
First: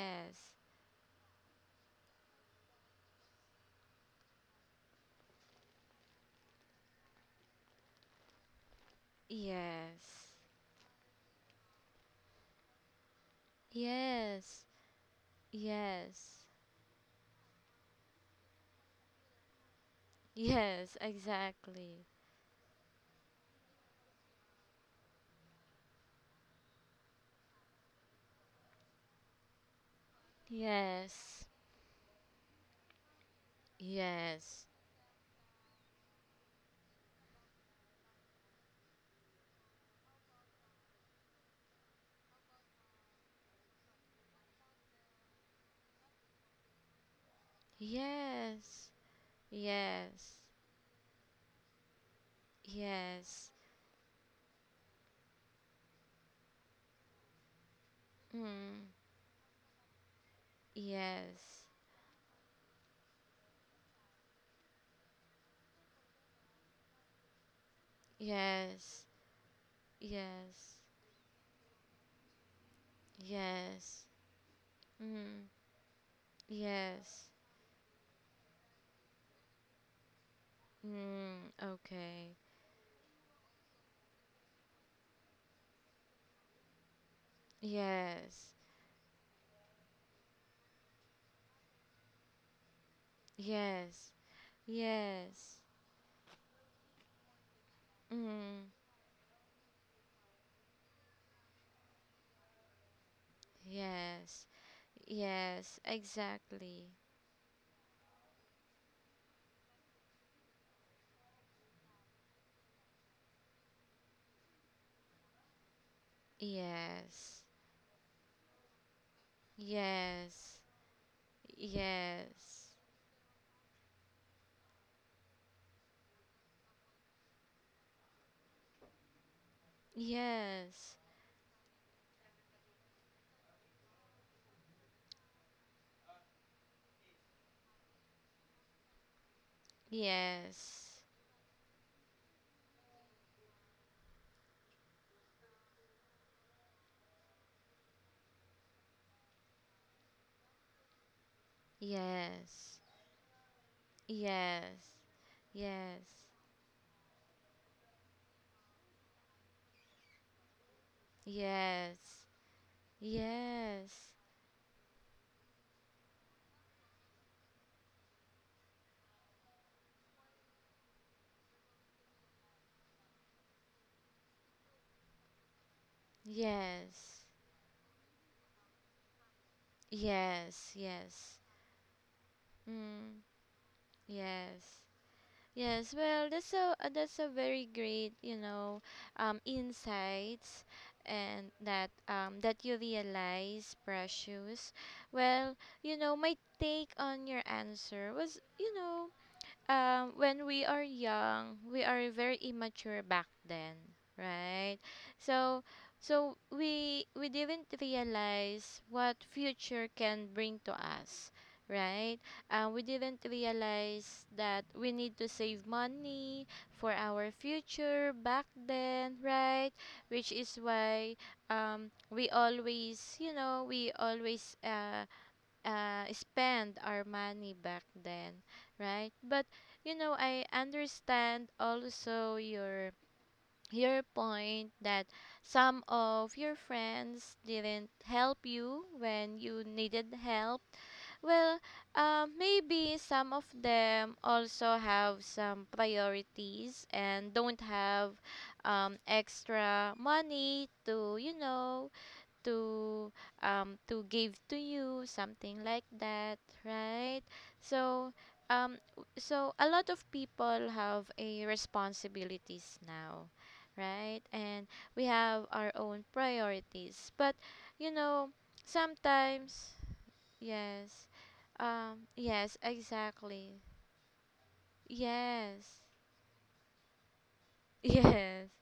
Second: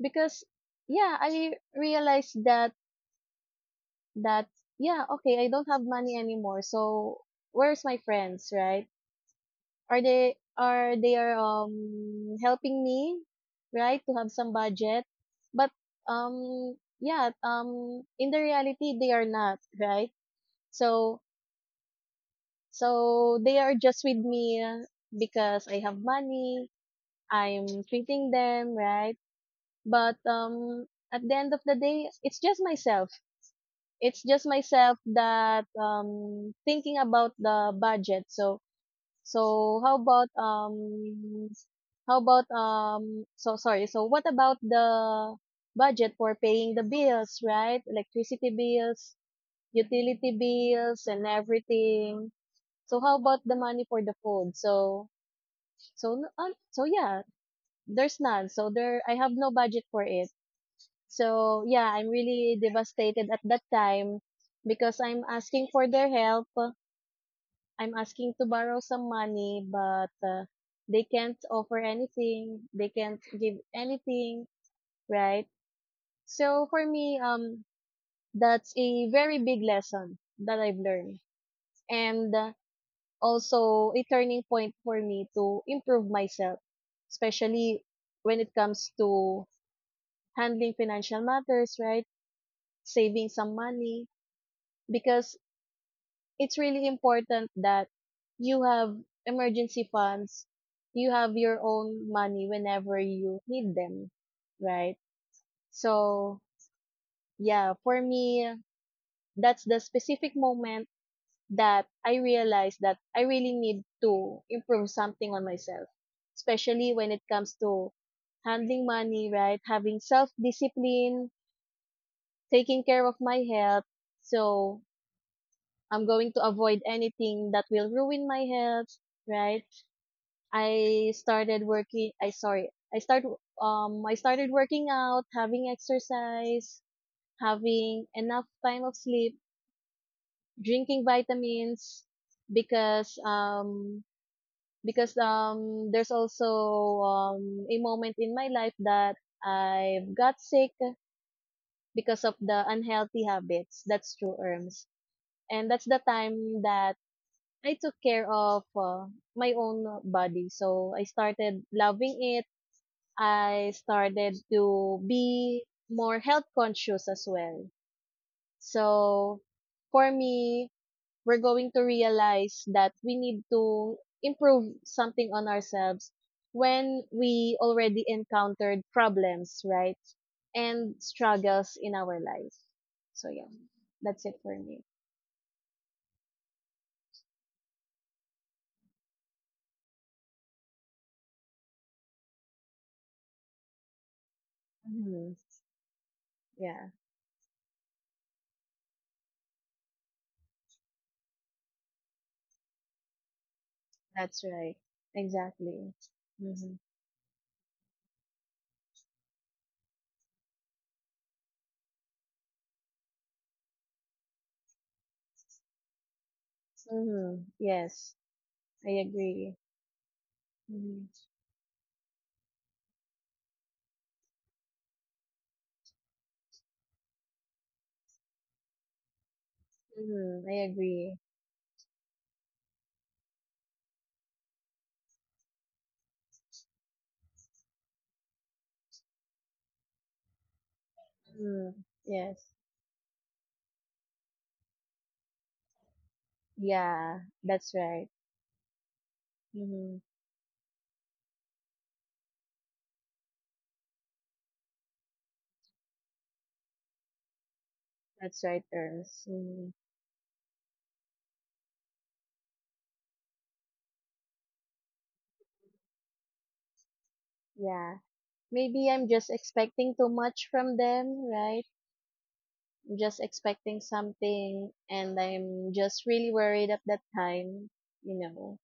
S2: because yeah, I realized that I don't have money anymore. So where's my friends, right? are
S1: yes,
S2: they are they are um helping me, right? To have some
S1: yes,
S2: budget. But
S1: yes,
S2: um yeah in the reality, they are not, right?
S1: yes,
S2: So
S1: exactly.
S2: they are just with me because I have money, I'm treating them, right? But at the
S1: Yes,
S2: end of the day, it's just myself. It's just
S1: yes,
S2: myself that thinking about the budget. So so how about so sorry. So what about the budget for paying the bills, right? Electricity
S1: yes,
S2: bills, utility
S1: yes,
S2: bills, and everything. So how about
S1: yes,
S2: the money for the food? So yeah, there's none. So
S1: mm,
S2: there I have no budget for it.
S1: yes,
S2: So yeah, I'm really devastated at that time because I'm asking for their help. I'm asking to borrow
S1: yes,
S2: some money, but
S1: yes,
S2: they can't offer anything. They can't give
S1: yes,
S2: anything, right?
S1: mm,
S2: So for me,
S1: yes,
S2: that's a very big lesson that I've learned,
S1: mm,
S2: and
S1: okay,
S2: uh, also a turning point for me to improve myself, especially when it
S1: yes,
S2: comes to handling financial matters, right? Saving some money,
S1: yes.
S2: because
S1: Yes.
S2: it's really important that you
S1: Mm.
S2: have emergency funds, you have your own money whenever you need them,
S1: Yes.
S2: right?
S1: Yes,
S2: So,
S1: exactly.
S2: yeah, for me, that's the specific moment that I realized that I really need to improve something on myself, especially when it
S1: Yes.
S2: comes to handling money, right? Having self
S1: Yes.
S2: discipline,
S1: Yes.
S2: taking care of my health. So I'm going to avoid anything that will ruin my health, right?
S1: Yes.
S2: I started working. I sorry. I start. I started working out, having exercise, having enough time of sleep, drinking vitamins, because there's also a moment in my life that I got sick because of the
S1: Yes.
S2: unhealthy habits. That's true, Erms.
S1: Yes.
S2: And that's the time that I took care of my own body. So I
S1: Yes.
S2: started loving
S1: Yes.
S2: it. I
S1: Yes.
S2: started to be more health conscious as well. So for me, we're going to realize that we need to improve something on ourselves
S1: Yes.
S2: when
S1: Yes.
S2: we already encountered problems, right?
S1: Yes.
S2: And
S1: Yes.
S2: struggles in our life.
S1: Mm.
S2: So yeah, that's it for
S1: Yes.
S2: me.
S1: Yes, well, that's a very great, insights and that you realize, Precious.
S2: Hmm.
S1: Well, my
S2: Yeah,
S1: take on your answer was, when we are young, we are very immature back then,
S2: that's right.
S1: right? So,
S2: Exactly.
S1: so,
S2: Mm-hmm.
S1: we didn't realize what future can bring to us, right? We didn't realize that we need to save money for our
S2: Mm-hmm.
S1: future
S2: Yes,
S1: back
S2: I
S1: then,
S2: agree.
S1: right? Which is why
S2: Mm-hmm.
S1: we always, spend our money back then, right? But I
S2: Mm-hmm. I agree.
S1: understand also your point that some of your friends didn't help you when you needed help. Well,
S2: Mm, yes.
S1: maybe some of them also have some priorities
S2: Yeah,
S1: and don't
S2: that's right.
S1: have extra
S2: Mm-hmm.
S1: money to, to give to you, something like that, right? So
S2: That's right, Ernst.
S1: a
S2: Mm,
S1: lot of people have a responsibilities now, right, and we have our own priorities, but, you
S2: yeah.
S1: know
S2: Maybe I'm just
S1: sometimes,
S2: expecting too much from
S1: yes,
S2: them, right?
S1: yes,
S2: I'm just
S1: exactly,
S2: expecting something and I'm
S1: yes,
S2: just really worried at that time, you
S1: yes.
S2: know.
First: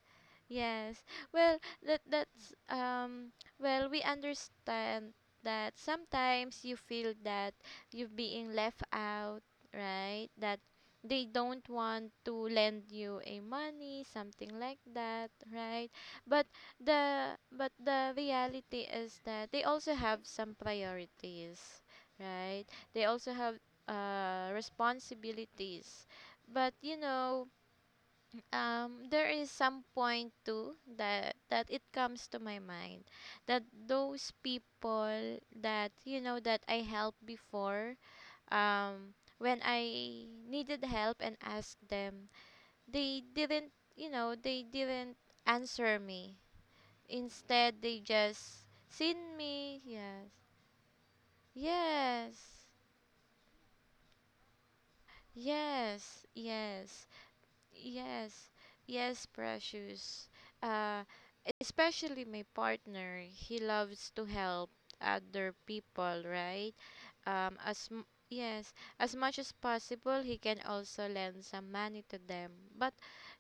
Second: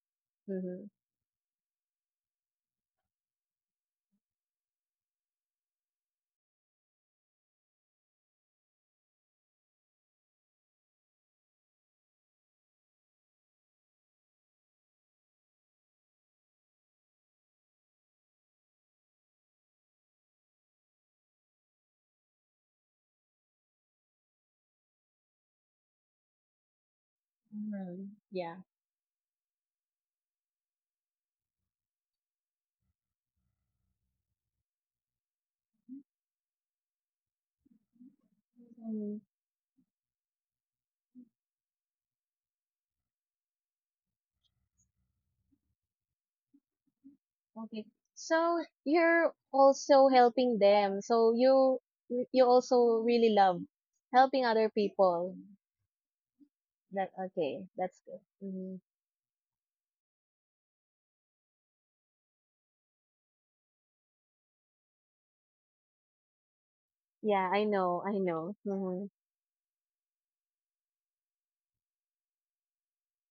S2: Mm-hmm.
S1: Yes. Well, we understand that sometimes you feel that you're being left out, right? That they don't want to lend you a money, something like that, right? But the reality is that they also have some priorities, right? They also have responsibilities. But
S2: Mm-hmm. Yeah.
S1: there is some point too that it comes to my mind that those people that, that I helped before,
S2: Hmm.
S1: when I needed help and asked them, they didn't answer me, instead
S2: Okay.
S1: they
S2: So
S1: just
S2: you're
S1: seen me.
S2: also
S1: Yes.
S2: helping them. So you
S1: Yes.
S2: also really love helping other people.
S1: Yes. Yes.
S2: That okay, that's good.
S1: Yes,
S2: Mm-hmm.
S1: yes, Precious. Uh, Especially my partner, he loves to help other people, right?
S2: Yeah, I know, I know.
S1: Yes, as
S2: Mm-hmm.
S1: much as possible, he can also lend some money to them. But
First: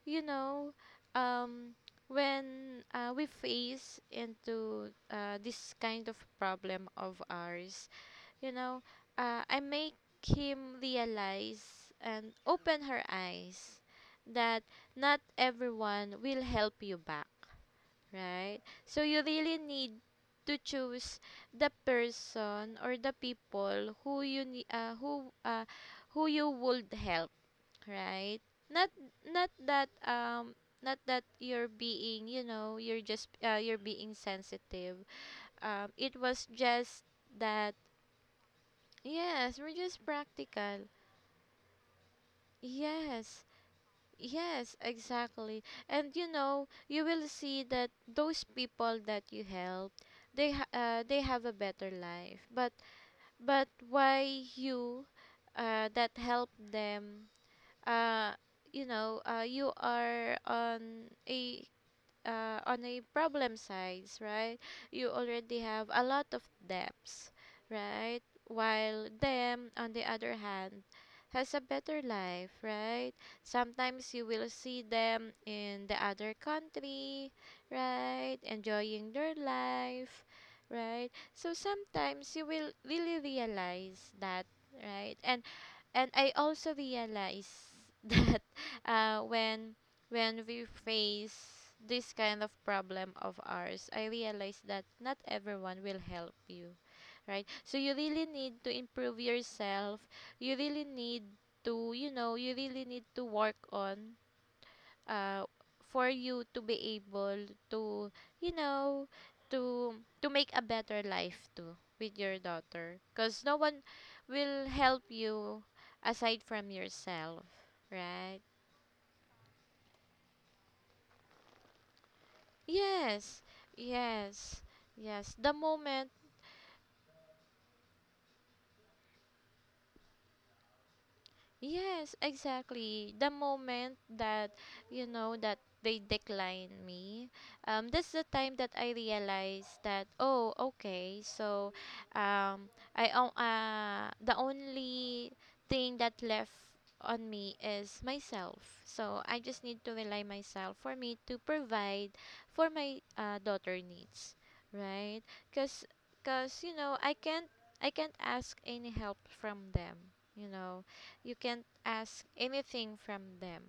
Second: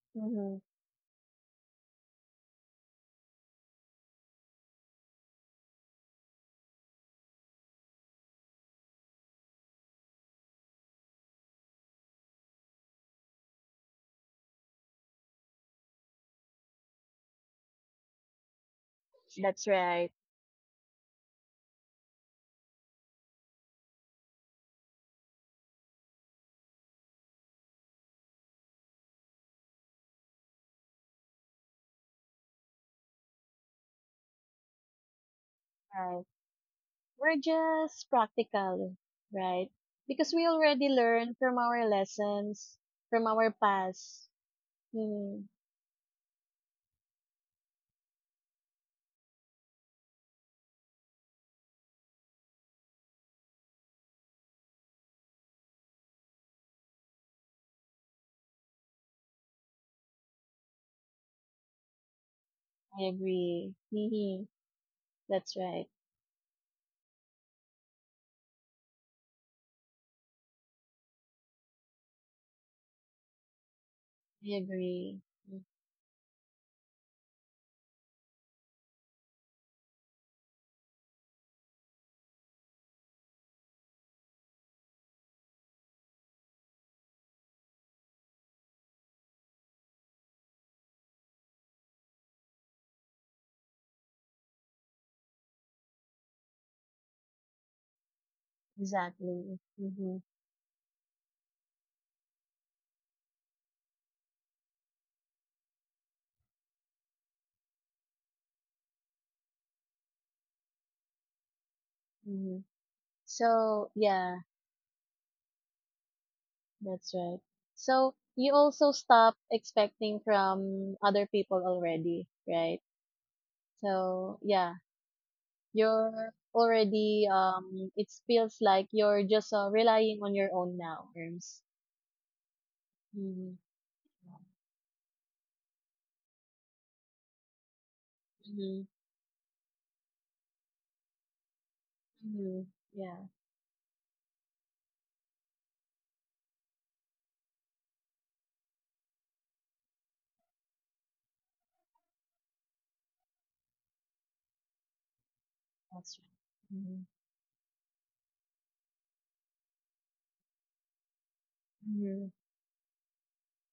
S1: you
S2: Mm-hmm.
S1: know, um, when we face into this kind of problem of ours, you know, I make him realize and open her eyes that not everyone will help you back, right? So you really
S2: That's
S1: need
S2: right.
S1: to choose the person or the people who you would help, right? Not not that um not that you're being sensitive. It
S2: Right.
S1: was just
S2: We're
S1: that.
S2: just practical,
S1: Yes,
S2: right?
S1: we're just
S2: Because we
S1: practical.
S2: already learned from our lessons, from
S1: Yes,
S2: our past.
S1: yes,
S2: Hmm.
S1: exactly. And you will see that those people that you help, they have a better life. But why you, that help them, uh, you are on a
S2: I
S1: problem
S2: agree.
S1: size,
S2: Mm-hmm.
S1: right? You
S2: That's
S1: already
S2: right.
S1: have a lot of debts, right? While them, on the other hand, has a better life, right? Sometimes you will
S2: I
S1: see
S2: agree.
S1: them
S2: Mm.
S1: in the other country, right, enjoying their life, right? So sometimes you will really realize that, right? And I also realize that uh, when when we face this kind of problem of ours, I realize that not everyone will help you, right? So you really need to improve
S2: Exactly.
S1: yourself.
S2: Mm-hmm.
S1: You really need to work on, uh, for you to be able to you know to to make a better life too with your
S2: Mm-hmm.
S1: daughter, because no one
S2: So, yeah,
S1: will help you aside from
S2: that's right.
S1: yourself,
S2: So
S1: right?
S2: you also stop expecting from other people already, right?
S1: Yes,
S2: So,
S1: yes,
S2: yeah,
S1: yes, the moment.
S2: you're already it feels like you're just relying on your own now terms.
S1: Yes, exactly. The
S2: Mm-hmm.
S1: moment that you know that they decline me, that's the time that
S2: Mm-hmm.
S1: I realized that, oh, okay, so,
S2: Mm-hmm. Yeah,
S1: the only thing that left on me is myself. So I just need to rely myself for me to provide for my daughter needs, right? Cause,
S2: that's right.
S1: cause,
S2: Mm-hmm.
S1: I can't ask any help from them, you know you can't
S2: Mm-hmm.
S1: ask anything from them,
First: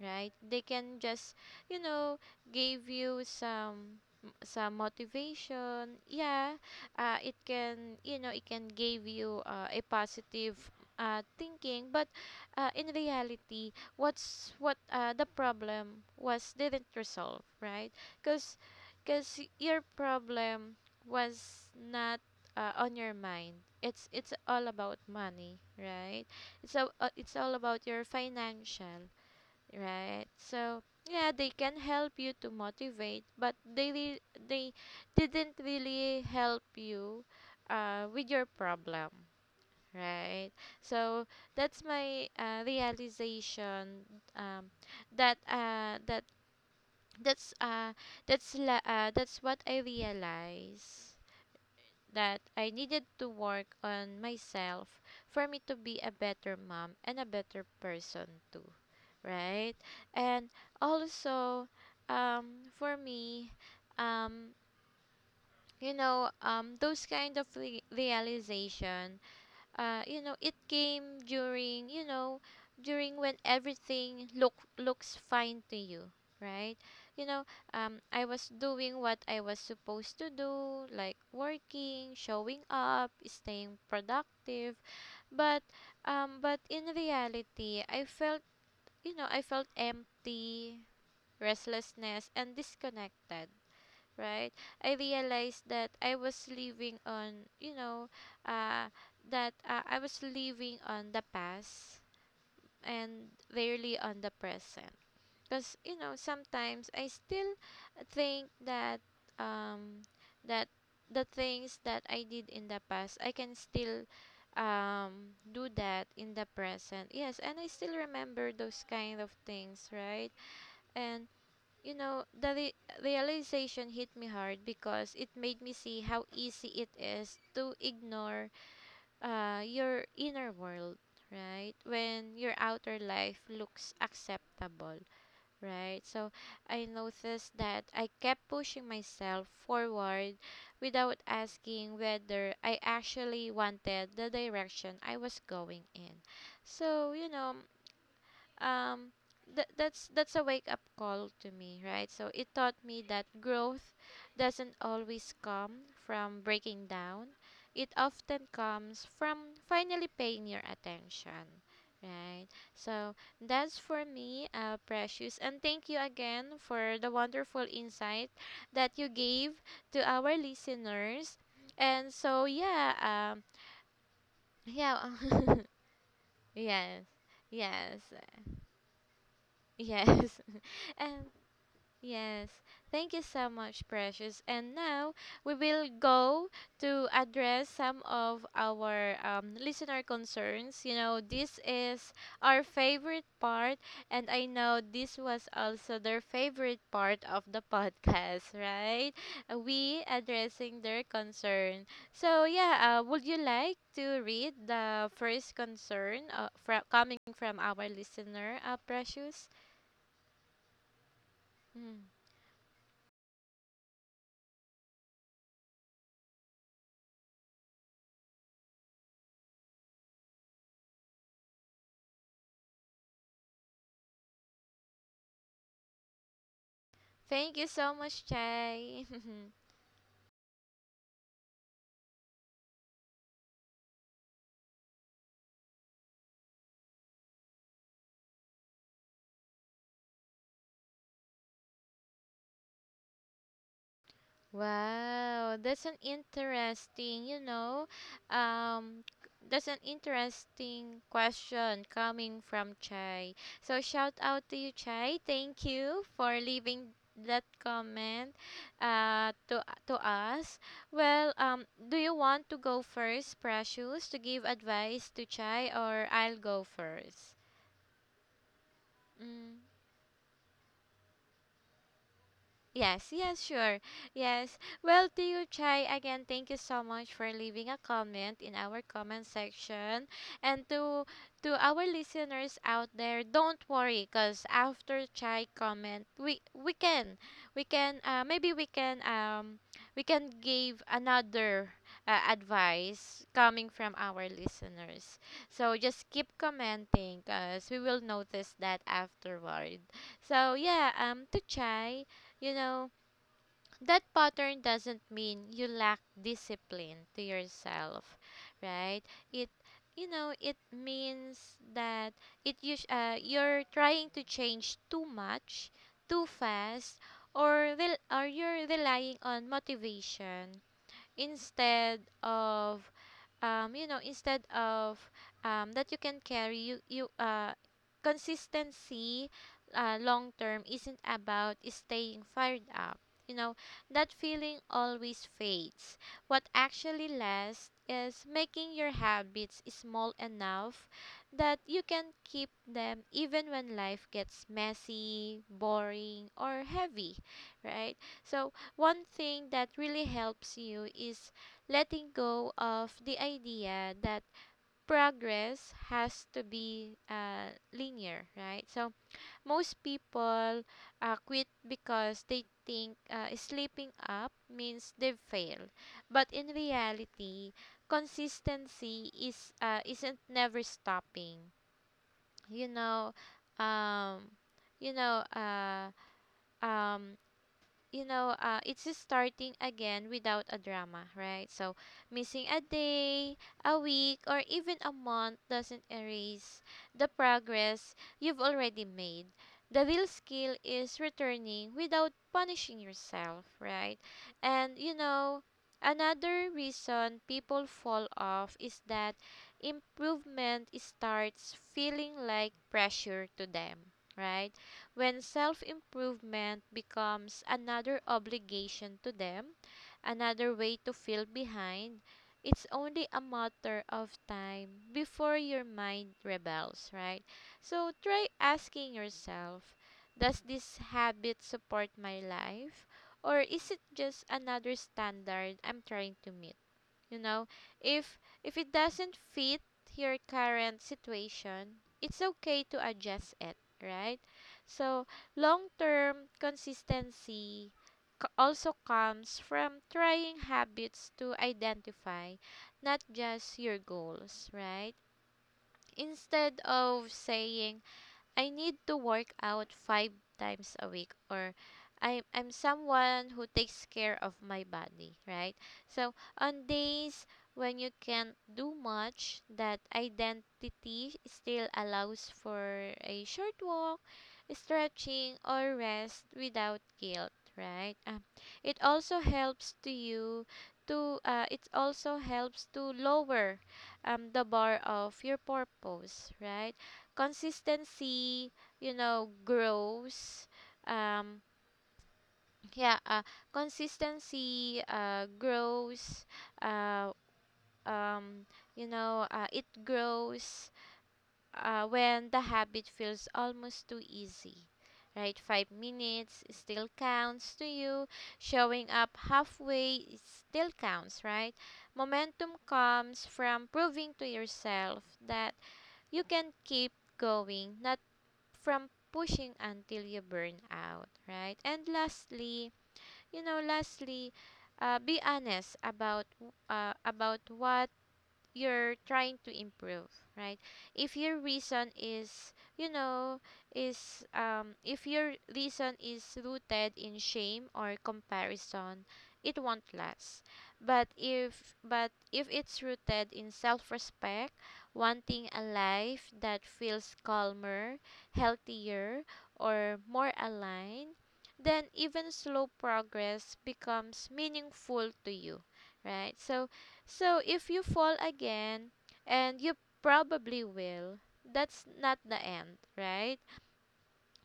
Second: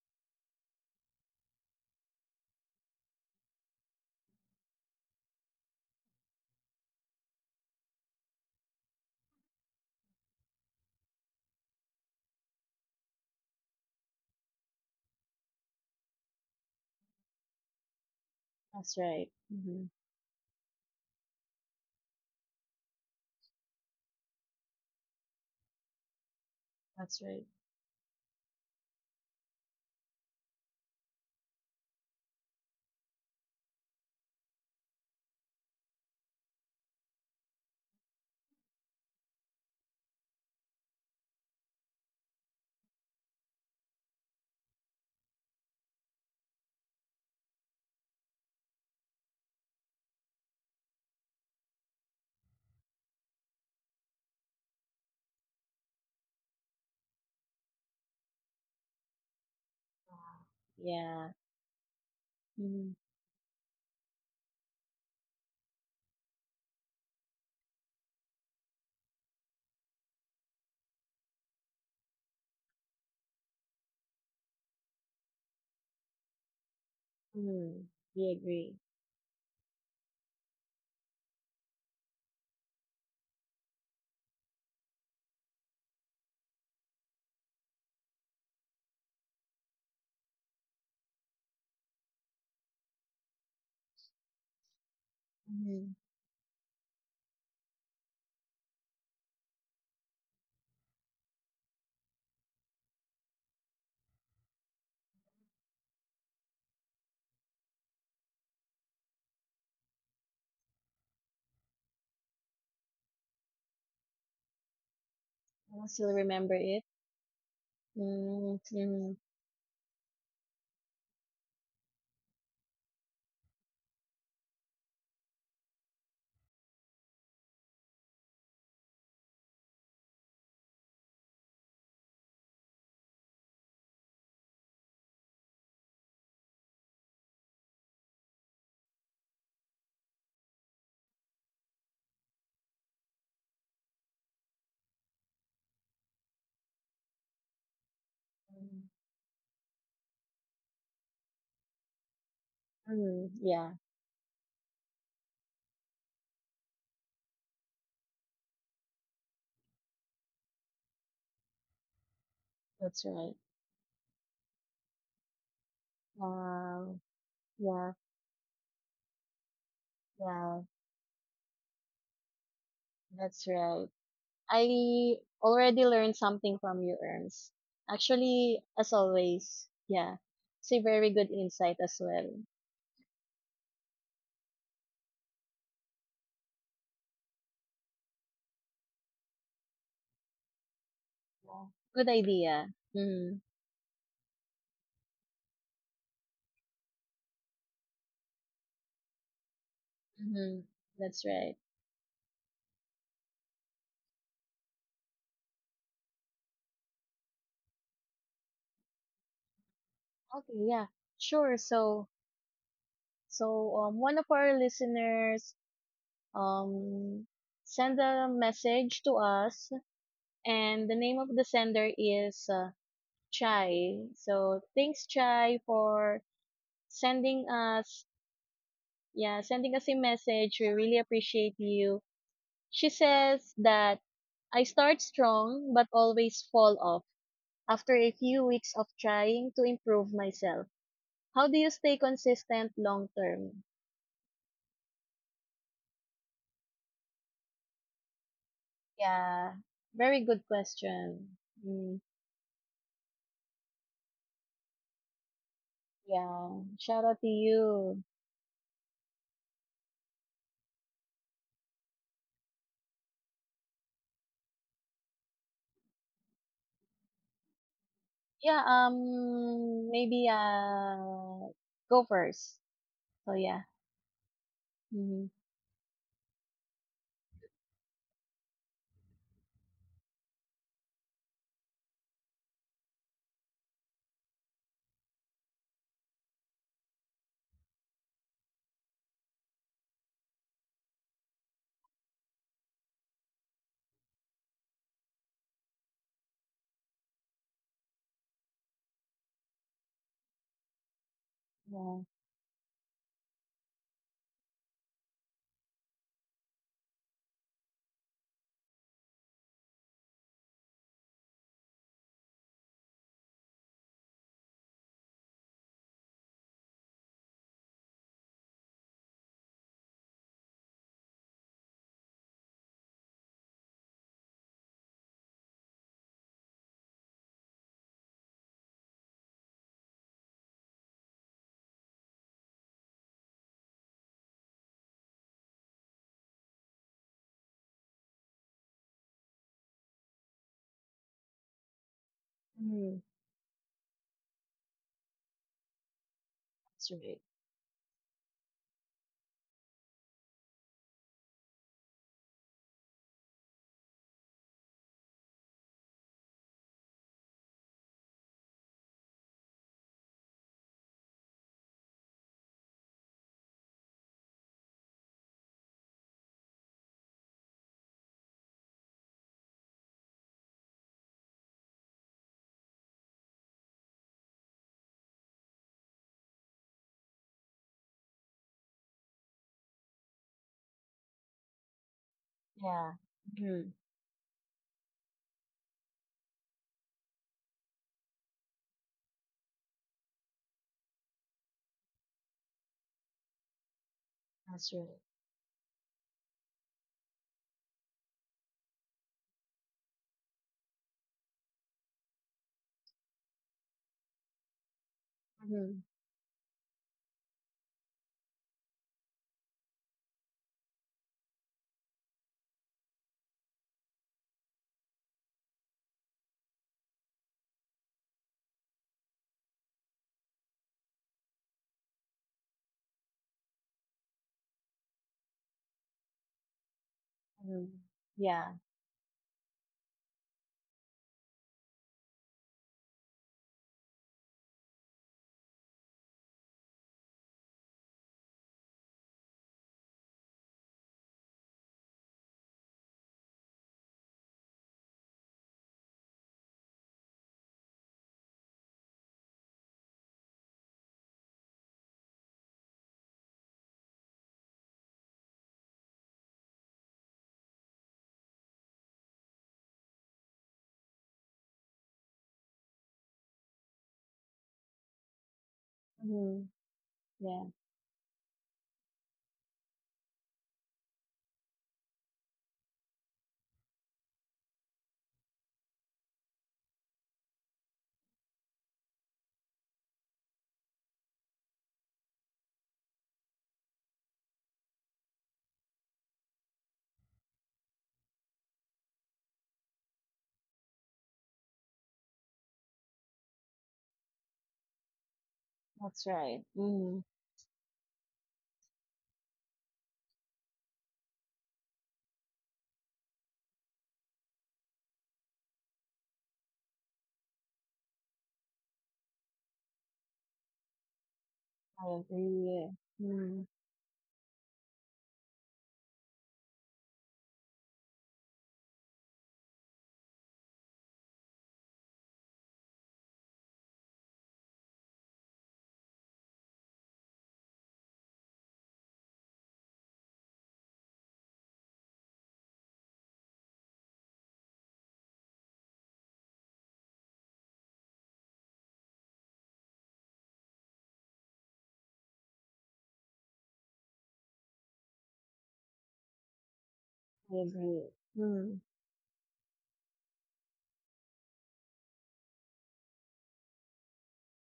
S1: right, they can just, you know give you some motivation, yeah. It can give you a positive thinking, but in reality, what's what the problem was didn't resolve, right, because
S2: That's right.
S1: because your
S2: Mm-hmm.
S1: problem was not on your mind, it's all about money, right? So
S2: That's
S1: it's
S2: right.
S1: all about your financial, right? So yeah, they can help you to motivate, but they didn't really help you with your problem, right? So that's my realization. um, that uh, that that's uh, that's what I realize, that I needed to work on myself for me to be a better mom and a better person too, right? And
S2: Yeah.
S1: also,
S2: Mm-hmm.
S1: for me, um, those kind of realization, you know, it came during, during when everything looks fine to you, right? You know,
S2: Mm-hmm.
S1: I
S2: We
S1: was
S2: agree.
S1: doing what I was supposed to do, like working, showing up, staying productive, but, but in reality, I felt, I felt empty, restlessness, and disconnected, right? I realized
S2: Mm-hmm.
S1: that I was living on you know uh that I was living on the past and rarely on the present, because, sometimes I still think that, um that the things that I did in the past I can still, do
S2: I
S1: that
S2: still
S1: in the
S2: remember it.
S1: present. Yes, and I still remember those
S2: Mm-hmm.
S1: kind of things, right? And, the realization hit me hard because it made me see how easy it is to ignore your inner world, right? When your outer life looks acceptable, right? So I noticed that I kept pushing myself forward without asking whether I actually wanted the direction I was going in. So,
S2: Mm-hmm.
S1: um that's a wake up call to me, right? So it taught me
S2: Mm-hmm.
S1: that
S2: Yeah,
S1: growth doesn't always come from breaking down, it often comes from finally paying your attention, right?
S2: that's
S1: So
S2: right.
S1: that's for me, Precious, and thank you again
S2: Wow.
S1: for the wonderful
S2: Yeah.
S1: insight that you gave to our
S2: Yeah,
S1: listeners. And so yeah, um
S2: that's right.
S1: yeah.
S2: I already learned something from you,
S1: Yes.
S2: Erms.
S1: Yes.
S2: Actually, as always, yeah,
S1: Yes.
S2: it's a very good
S1: And
S2: insight as well.
S1: yes, thank you so much, Precious. And now we will go to address some of our listener concerns. This
S2: Yeah.
S1: is
S2: Good idea.
S1: our favorite
S2: Mm-hmm.
S1: part, and I know this was also their favorite part of the podcast, right? We
S2: Mm-hmm.
S1: addressing their
S2: That's right.
S1: concern. So, yeah, would you like to read the first concern, coming from our listener, Precious?
S2: Okay, yeah, sure.
S1: Mm.
S2: So, one of our listeners um send a message to us, and the name of the sender is Chai. So thanks, Chai, for sending
S1: Thank you so
S2: us,
S1: much, Jay.
S2: yeah, sending us a message. We really appreciate you. She says that I start strong but always fall off after a few weeks of trying to improve myself. How do you stay consistent long term?
S1: Wow, that's an interesting,
S2: Yeah,
S1: that's an
S2: very good
S1: interesting
S2: question.
S1: question
S2: Mm.
S1: coming from Chai. So shout out to you, Chai. Thank you for
S2: Yeah,
S1: leaving
S2: shout out to
S1: that
S2: you.
S1: comment, to us. Well, do you want to go first, Precious, to give advice to Chai, or I'll go first?
S2: Yeah,
S1: Mm.
S2: maybe go first.
S1: Yes,
S2: So
S1: yes,
S2: yeah.
S1: sure. Yes. Well, to
S2: Mm-hmm.
S1: you, Chai, again, thank you so much for leaving a comment in our comment section. And to our listeners out there, don't worry, cause after Chai comment, we can maybe we can, we can give another advice coming from our listeners. So just keep commenting, cause we will notice that afterward. So yeah, to
S2: Yeah.
S1: Chai. You know, that pattern doesn't mean you lack discipline to yourself, right? It it means that, it you you're trying to change too much, too fast, or or you're relying on motivation instead of, um, you know instead of that you can carry you you consistency. Long term isn't about staying fired up. you know that feeling always fades. What actually lasts is making your habits small enough that you can keep
S2: Mm,
S1: them even when life gets messy, boring or
S2: that's
S1: heavy,
S2: right.
S1: right? So one thing that really helps you is letting go of the idea that progress has to be linear, right? So most people quit because they think sleeping up means they've failed, but in reality, consistency is isn't never stopping. You know, um, you know, um, you know, It's just starting again without a drama, right? So, missing a
S2: Yeah.
S1: day,
S2: Mm,
S1: a week, or even a month doesn't erase the progress you've already made. The real skill is returning without punishing yourself, right?
S2: that's
S1: And, you
S2: right.
S1: know, Another reason people fall off is that improvement starts feeling like pressure to them, right? When self
S2: Mm-hmm.
S1: improvement becomes another obligation to them, another way to feel behind, it's only a matter of time before your mind rebels, right? So try asking yourself, does this habit support my life? Or is it just another standard I'm trying to meet? you know
S2: Mm.
S1: if
S2: Yeah.
S1: if it doesn't fit your current situation, it's okay to adjust it, right? So long term consistency also comes from trying habits to identify, not just your goals, right? Instead of saying I need to work out five times a week, or I'm someone who takes care of my body, right? So on days when you can't do much, that identity still allows for a short walk, stretching or rest
S2: Mhm.
S1: without guilt,
S2: Yeah,
S1: right? It also helps to you to it also helps to lower the bar of your purpose, right? Consistency, grows, um yeah uh, consistency grows uh um it grows when the habit feels almost too easy, right? 5
S2: that's right.
S1: minutes still
S2: Mm.
S1: counts to you, showing up halfway it still counts, right? Momentum comes from proving to yourself that you can keep going, not from pushing until you burn out, right?
S2: I
S1: And
S2: agree.
S1: lastly,
S2: Mm.
S1: you know, lastly, be honest about about what you're trying to improve, right? If your reason is, if your reason is rooted in shame or comparison, it won't last. But if it's rooted in self-respect, wanting a life that feels calmer, healthier, or more aligned, then even slow progress becomes meaningful to you, right? so
S2: I
S1: so if you
S2: agree.
S1: fall
S2: Mm.
S1: again, and you probably will, that's not the end, right?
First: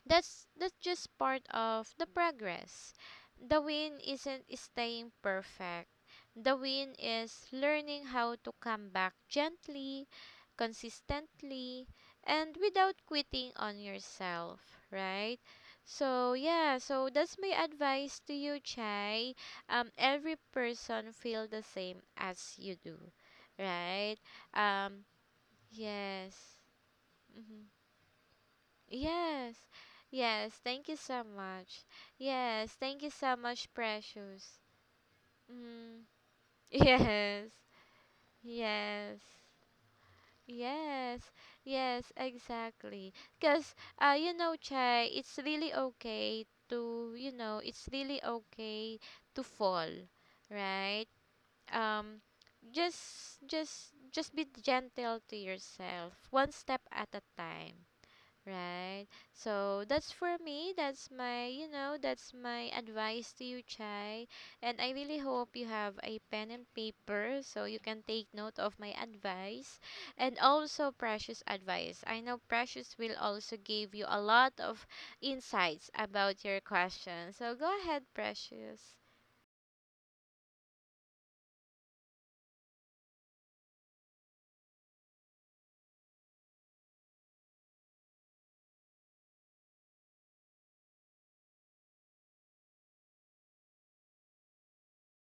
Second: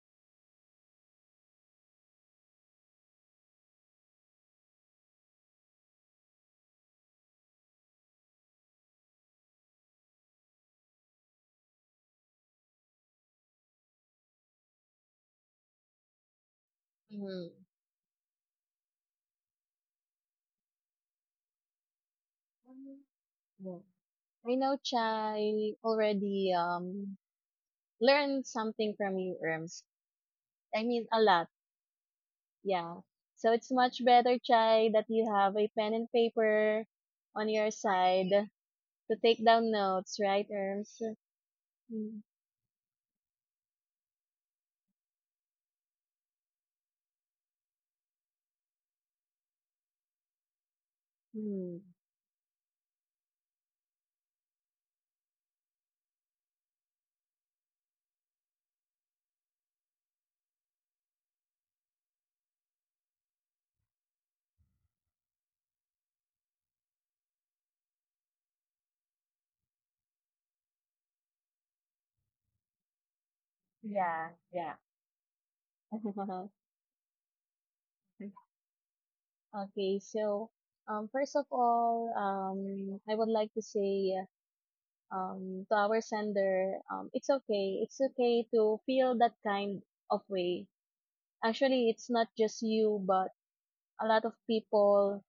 S1: That's just part of the progress. The win isn't staying perfect. The win is learning how to come back gently, consistently, and without quitting on yourself, right? So yeah, so that's
S2: Mm.
S1: my advice to you, Chai. Every person feel the same as you do,
S2: Yeah.
S1: right?
S2: I know
S1: Um,
S2: Chai already
S1: yes. Mm-hmm.
S2: learned something from you,
S1: Yes,
S2: Erms.
S1: yes,
S2: I
S1: thank you
S2: mean a
S1: so
S2: lot.
S1: much. Yes,
S2: Yeah.
S1: thank you so
S2: So it's
S1: much,
S2: much better,
S1: Precious.
S2: Chai, that you have a pen
S1: Mm,
S2: and paper on
S1: yes,
S2: your side to
S1: yes,
S2: take down notes, right, Erms?
S1: yes, yes,
S2: Mm.
S1: exactly. Because, you know, Chai, it's really okay to, you know, it's really okay to fall, right?
S2: Mm.
S1: Um, just be gentle to yourself, one step at a time. Right. So that's for me. That's my, you know, that's my advice to you, Chai. And I really hope you have a pen and paper so you can take note of my advice and also Precious advice. I know Precious will also give you a
S2: Yeah,
S1: lot
S2: yeah.
S1: of insights about your question. So go ahead, Precious.
S2: Okay, so first of all, I would like to say to our sender, it's okay. It's okay to feel that kind of way. Actually, it's not just you, but a lot of people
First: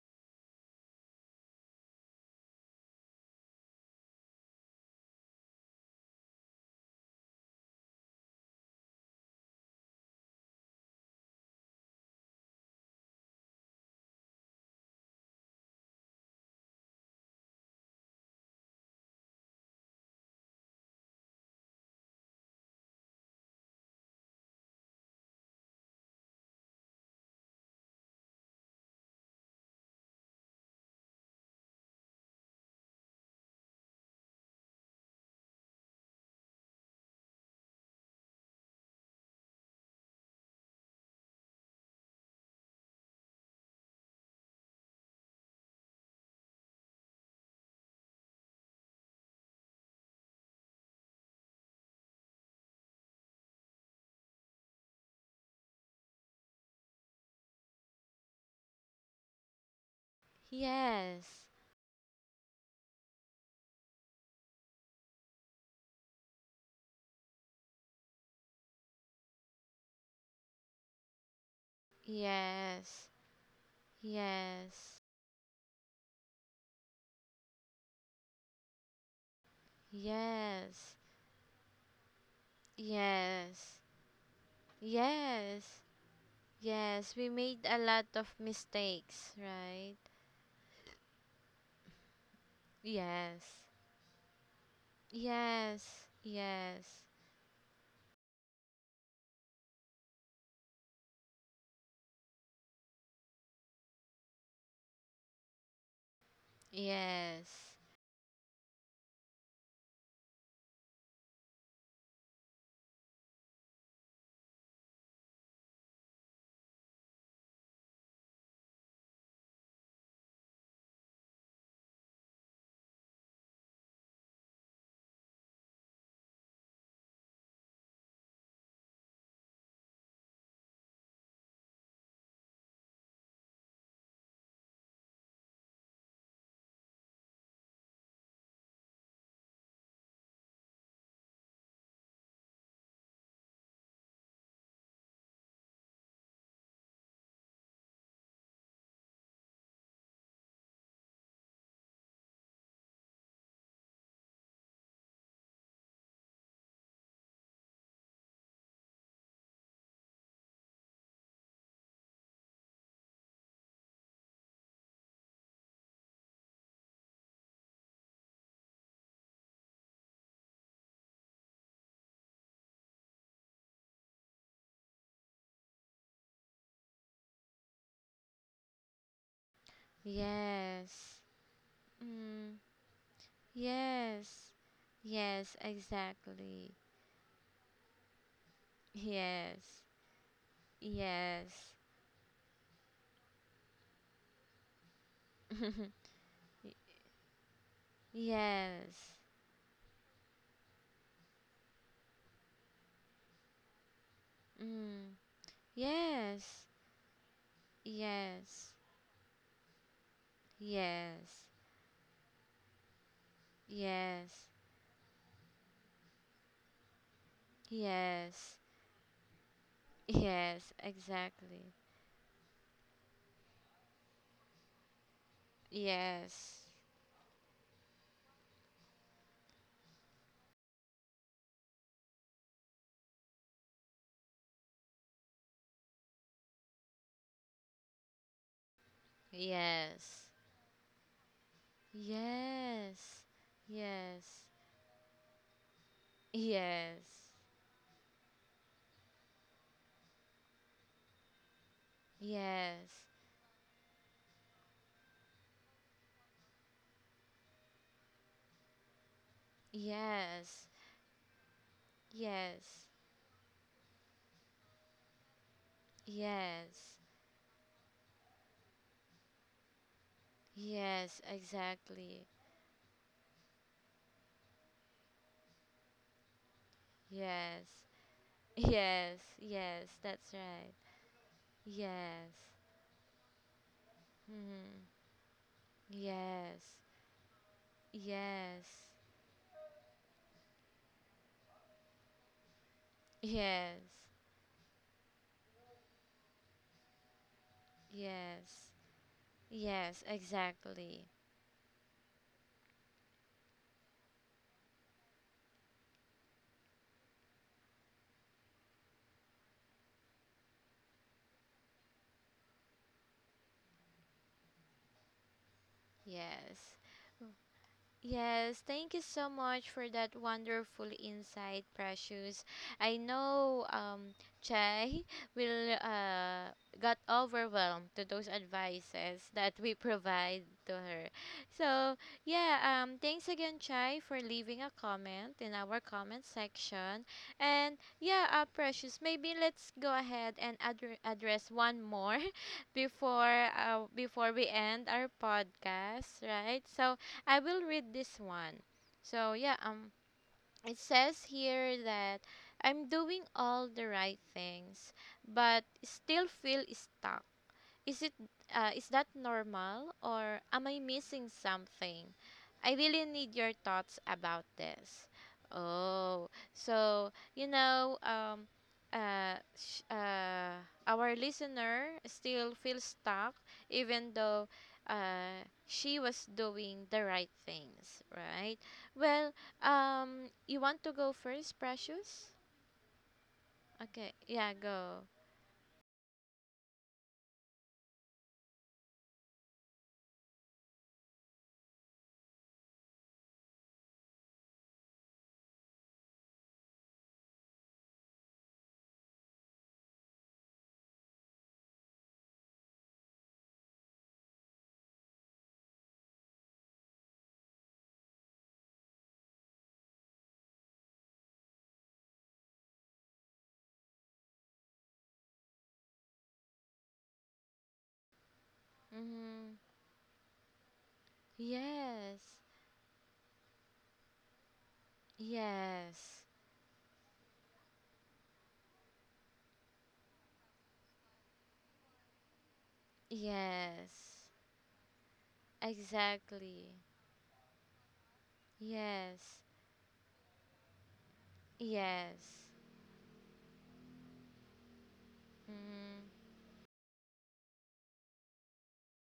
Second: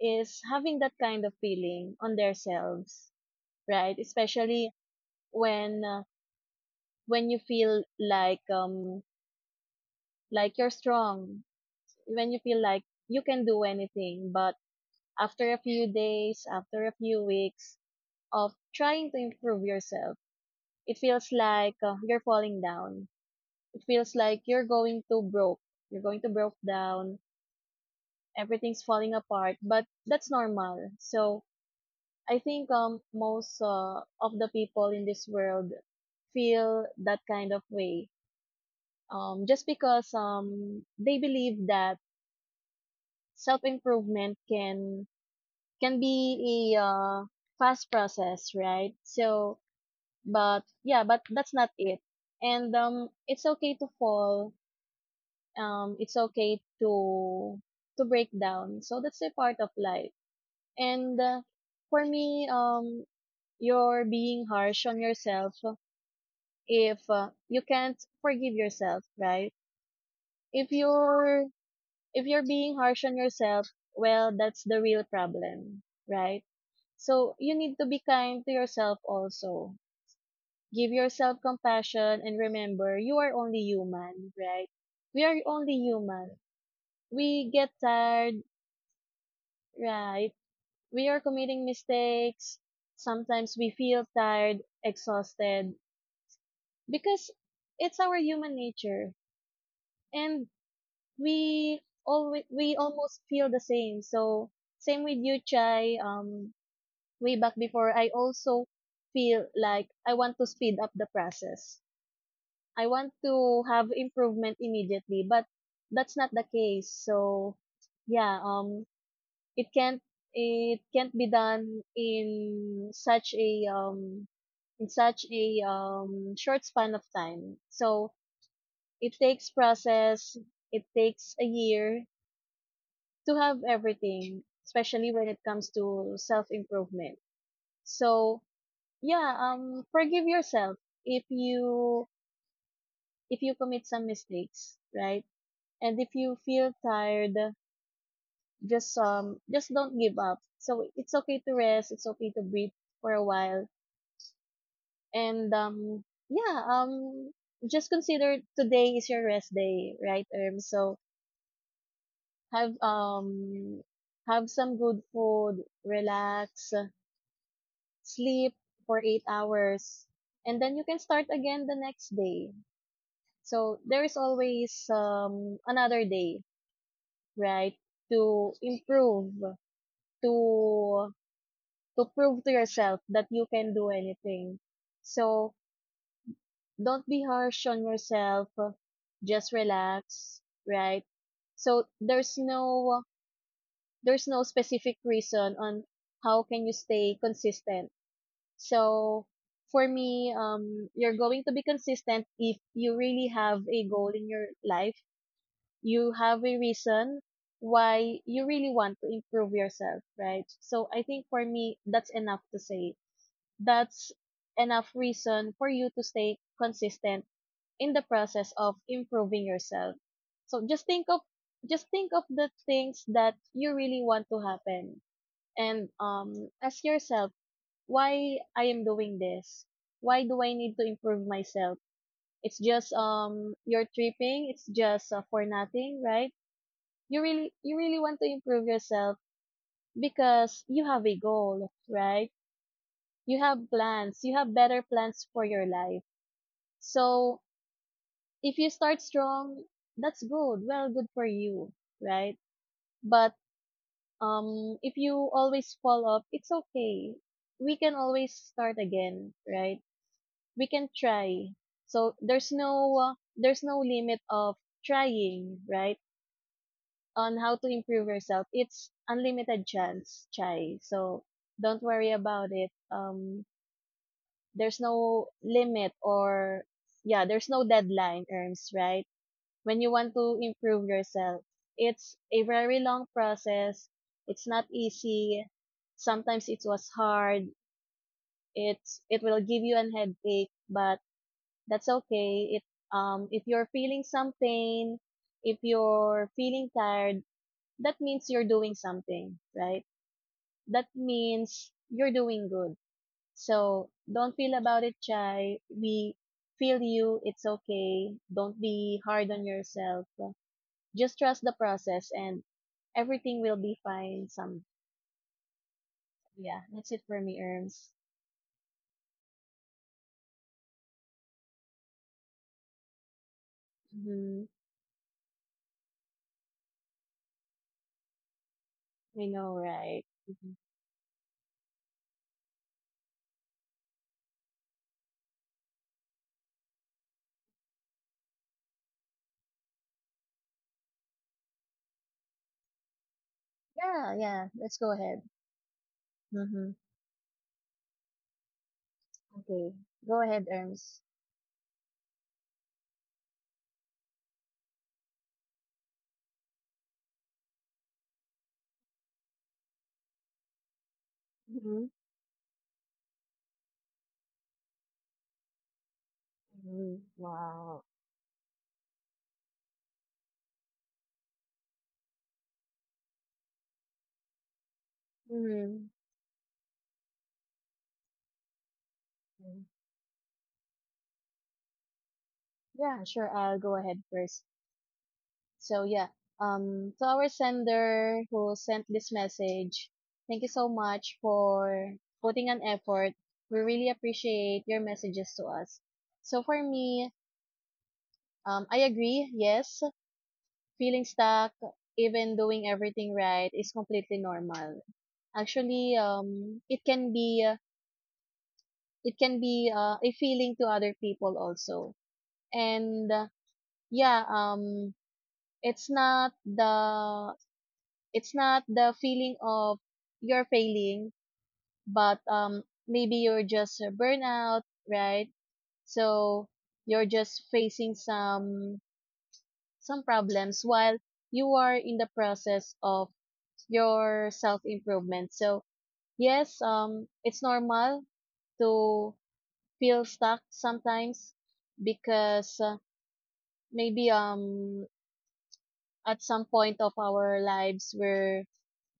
S2: is having that kind of feeling on themselves, right? Especially when uh, when you feel like you're strong, when you feel like you can do anything, but after a few days, after a few weeks of trying to improve yourself, it feels like you're falling down. It feels like you're going to broke. You're going to broke down. Everything's falling apart, but that's normal. So I think most of the people in this world feel that kind of way. Just because they believe that self improvement can be a fast process, right? So but yeah, but that's not it. And it's okay to fall. It's okay to break down. So that's a part of life. And
S1: Yes.
S2: for me, you're being harsh on yourself if you can't forgive yourself, right? If you're if you're being harsh
S1: Yes.
S2: on yourself, well, that's the
S1: Yes.
S2: real problem, right? So you need to be kind to yourself also, give
S1: Yes.
S2: yourself compassion, and remember, you are only
S1: Yes.
S2: human, right? We are only
S1: Yes.
S2: human.
S1: Yes, we
S2: We
S1: made
S2: get
S1: a lot of
S2: tired,
S1: mistakes, right?
S2: right? We are committing mistakes.
S1: Yes.
S2: Sometimes we feel tired, exhausted,
S1: Yes. Yes.
S2: because it's our human nature and we always we almost feel the same. So same with you, Chai. Way
S1: Yes.
S2: back before, I also feel like I want to speed up the process. I want to have improvement immediately, but that's not the case. So yeah, it can't it can't be done in such a short span of time. So it takes process. It takes a year to have everything, especially when it comes to self improvement. So yeah, forgive yourself if you if you commit some mistakes, right? And if you feel tired, just don't give up. So it's okay to rest, it's okay to breathe for a while. And yeah, um just consider today is your rest day, right? So have um have some good food, relax, sleep for 8 hours, and then you can start again the next day. So there is always another day, right? To improve, to
S1: Yes.
S2: to prove to
S1: Mm.
S2: yourself that you can do
S1: Yes.
S2: anything.
S1: Yes,
S2: So
S1: exactly.
S2: don't be harsh on yourself. Just
S1: Yes.
S2: relax, right?
S1: Yes.
S2: So there's no specific reason on how can you stay consistent.
S1: yes.
S2: So for me, you're going to be consistent if you really have a goal in your life.
S1: Mm.
S2: You have a
S1: Yes.
S2: reason why you
S1: Yes.
S2: really want to improve yourself, right? So I think
S1: Yes.
S2: for me, that's enough to say, that's
S1: Yes.
S2: enough reason for you to stay consistent in the process
S1: Yes.
S2: of improving yourself. So
S1: Yes, exactly.
S2: just think of the things that you really want to happen and
S1: Yes.
S2: ask yourself, why I am doing this. Why do I need to improve myself? It's just you're tripping, it's just for nothing, right? You really want to improve yourself
S1: Yes.
S2: because you have a goal, right?
S1: Yes,
S2: You have plans, you
S1: yes,
S2: have better plans for your life.
S1: yes,
S2: So if you start strong, that's good. Well, good for you, right?
S1: yes,
S2: But if you always fall off, it's okay. We can always start again, right?
S1: yes,
S2: We can try. So there's
S1: yes,
S2: no uh, there's no limit of trying, right?
S1: yes,
S2: On how to improve yourself. It's unlimited chance, Chai.
S1: yes,
S2: So don't worry
S1: exactly.
S2: about it. There's no limit or yeah, there's
S1: Yes,
S2: no deadline, Erms, right?
S1: yes,
S2: When
S1: yes,
S2: you want
S1: that's
S2: to
S1: right.
S2: improve yourself. It's
S1: Yes,
S2: a very long process. It's not
S1: mm-hmm.
S2: easy. Sometimes it
S1: Yes,
S2: was hard.
S1: yes,
S2: It will give you an headache, but that's okay. It If you're
S1: yes,
S2: feeling some pain, if you're feeling tired, that means you're
S1: yes,
S2: doing something, right?
S1: yes,
S2: That
S1: exactly.
S2: means you're doing good. So don't feel about it, Chai. We feel you. It's okay. Don't be hard on yourself. Just trust the process and everything will be fine. Some Yeah,
S1: Yes.
S2: that's it for me, Erms.
S1: Yes, thank you so much for that wonderful insight, Precious. I know
S2: Mm-hmm.
S1: Chai will got overwhelmed to those advices
S2: I
S1: that
S2: know,
S1: we
S2: right?
S1: provide
S2: Mhm.
S1: to her. So yeah, thanks again Chai for leaving a comment in our comment section. And yeah, Precious, maybe let's go ahead and address one more before
S2: Yeah,
S1: before we
S2: yeah. Let's
S1: end
S2: go
S1: our
S2: ahead.
S1: podcast, right?
S2: Mm-hmm.
S1: So I will read this one. So yeah,
S2: Okay. Go ahead,
S1: it
S2: Erms.
S1: says here that I'm doing all the right things but still feel stuck. Is it is that normal or am I missing
S2: Mhm.
S1: something? I really need your thoughts about this. Oh,
S2: Mm-hmm.
S1: so you
S2: Wow.
S1: know, uh, sh- uh, our listener still feels stuck, even though
S2: Mhm.
S1: she was doing the right things, right? Well,
S2: Mm.
S1: you want to go first, Precious?
S2: Yeah, sure. I'll go ahead
S1: Okay,
S2: first.
S1: yeah, go.
S2: So yeah, to our sender who sent this message, thank you so much for putting an effort. We really appreciate your messages to us. So for me, I agree. Yes, feeling stuck, even doing everything right, is completely normal. Actually, it can be a feeling to other people also. And yeah, it's not the it's not the feeling
S1: Mm-hmm.
S2: of you're failing,
S1: Yes,
S2: but maybe you're just burnout, right?
S1: yes.
S2: So you're just facing some problems while you are in the process of
S1: Yes,
S2: your self improvement. So, yes,
S1: exactly.
S2: it's normal to
S1: Yes,
S2: feel stuck sometimes
S1: yes,
S2: because maybe
S1: mm,
S2: at some point of our lives we're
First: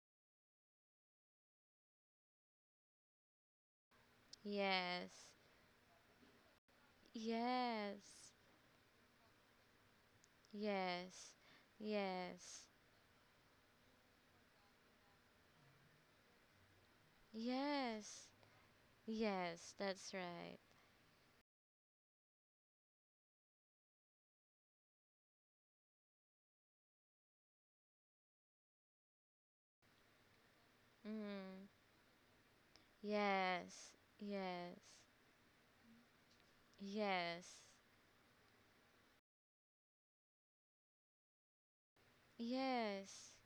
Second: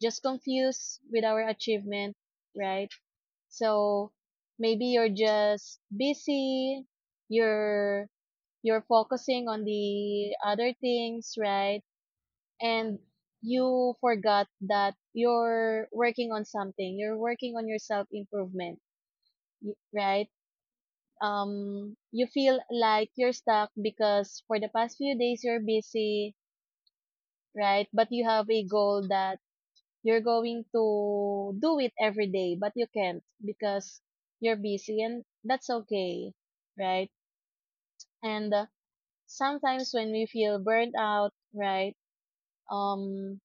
S2: just confused with our achievement, right? So maybe you're
S1: yes,
S2: just busy, you're
S1: yes,
S2: you're focusing on the other things,
S1: yes,
S2: right?
S1: yes,
S2: And you forgot that you're working on something, you're working on your self
S1: yes,
S2: improvement,
S1: yes, that's
S2: right?
S1: right.
S2: You feel like you're stuck because for the past few days you're busy, right? But you have a goal that you're going to
S1: Mm,
S2: do it every day, but you can't
S1: yes,
S2: because you're
S1: yes,
S2: busy, and that's okay, right?
S1: yes,
S2: And sometimes when we feel burnt out, right?
S1: yes,
S2: um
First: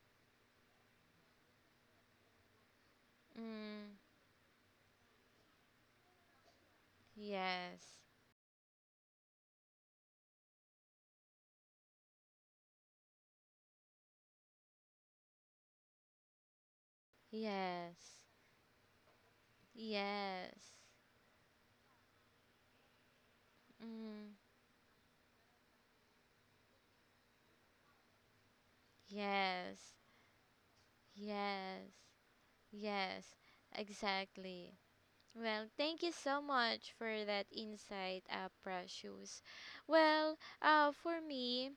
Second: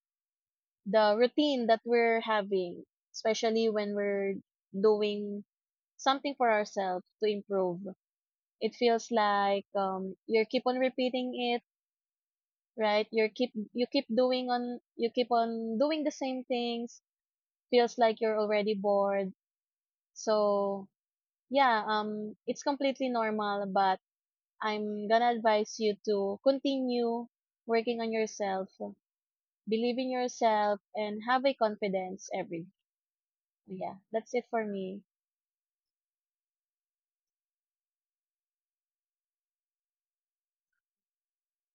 S2: the routine that we're having, especially when
S1: mm,
S2: we're doing something for ourselves to improve.
S1: yes,
S2: It feels like you keep on repeating it, right? You keep doing on you keep on doing the same things. Feels
S1: yes,
S2: like you're already bored.
S1: yes,
S2: So yeah, it's completely normal, but
S1: mm,
S2: I'm gonna advise you to continue working on yourself,
S1: yes,
S2: believe in yourself, and have a
S1: yes.
S2: confidence every
S1: Yes,
S2: yeah, that's it for
S1: exactly.
S2: me.
S1: Well, thank you so much for that insight, Precious. Well, for me,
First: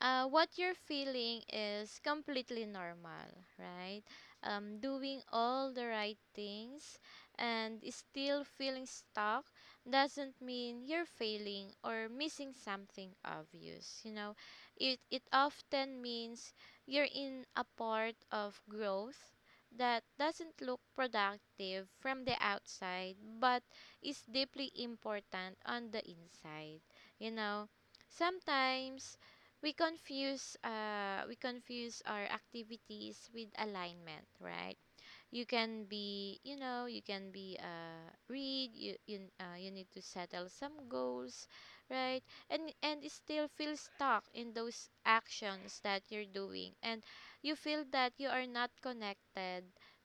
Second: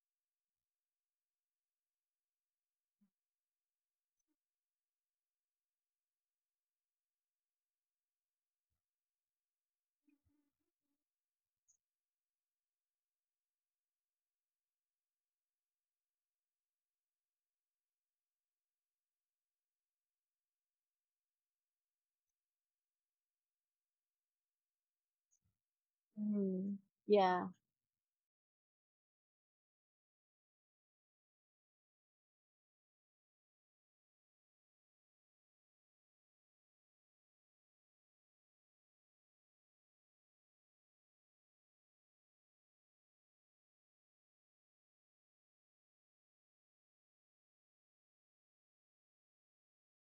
S1: what you're feeling is completely normal, right? Doing all the right things and still feeling stuck doesn't mean you're failing or missing something obvious. You know, it often means you're in a part of growth that doesn't look productive from the outside but is deeply important on the
S2: Mm,
S1: inside. You
S2: yeah.
S1: know, sometimes we confuse our activities with alignment, right? You can be, you know, you can be you need to settle some goals, right? And it still feel stuck in those actions that you're doing, and you feel that you are not connected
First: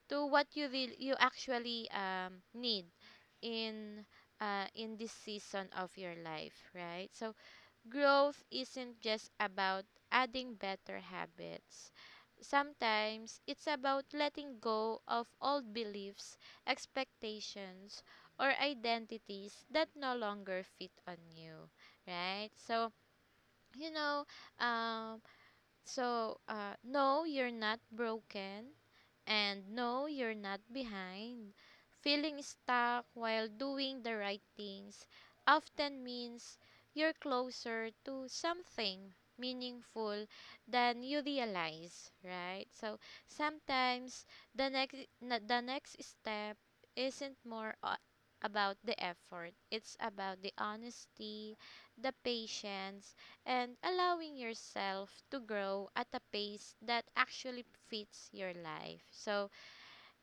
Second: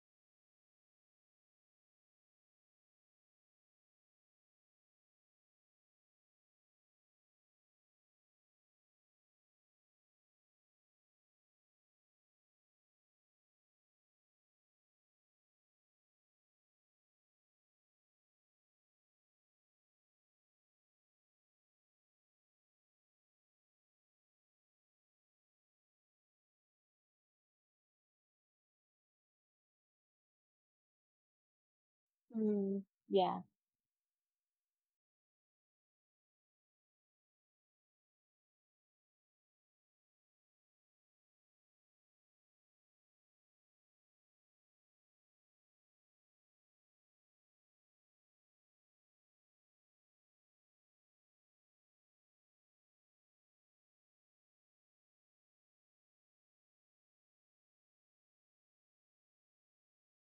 S1: to what you really, you actually need in in this season of your life, right? So growth isn't just about adding better habits. Sometimes it's about letting go of old beliefs, expectations, or identities that no longer fit on you, right? So, you know, um, no, you're not broken. And no, you're not behind. Feeling
S2: Mm,
S1: stuck
S2: yeah.
S1: while doing the right things often means you're closer to something meaningful than you realize, right? So sometimes the the next step isn't about the effort. It's about the honesty, the patience, and allowing yourself to grow at a pace that actually fits your life. So,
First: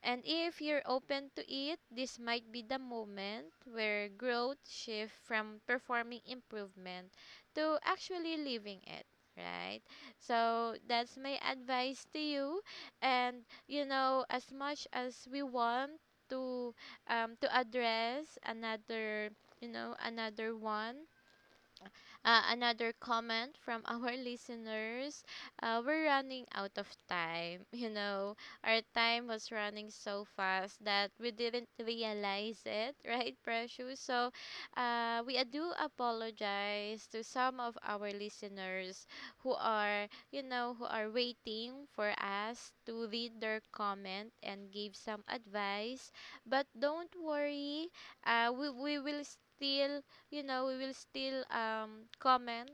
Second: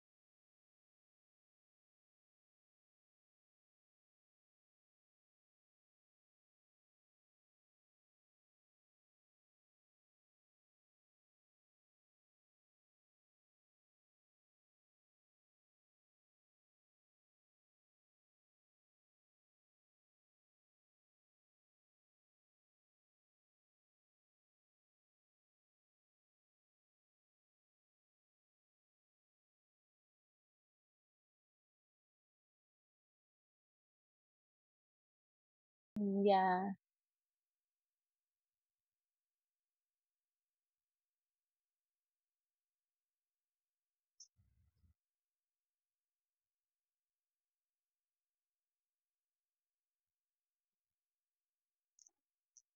S1: and if you're open to it, this might be the moment where growth shifts from performing improvement to actually living it, right? So, that's my advice to you, and you know as much as we want to to address another, you know, another one, another comment from our listeners. We're running out of time. You know, our time was running so fast that we didn't realize it, right, Precious? So, we do
S2: Mm, yeah.
S1: apologize to some of our listeners who are, you know, who are waiting for us to read their comment and give some advice. But don't worry, we will still, you know, we will still comment.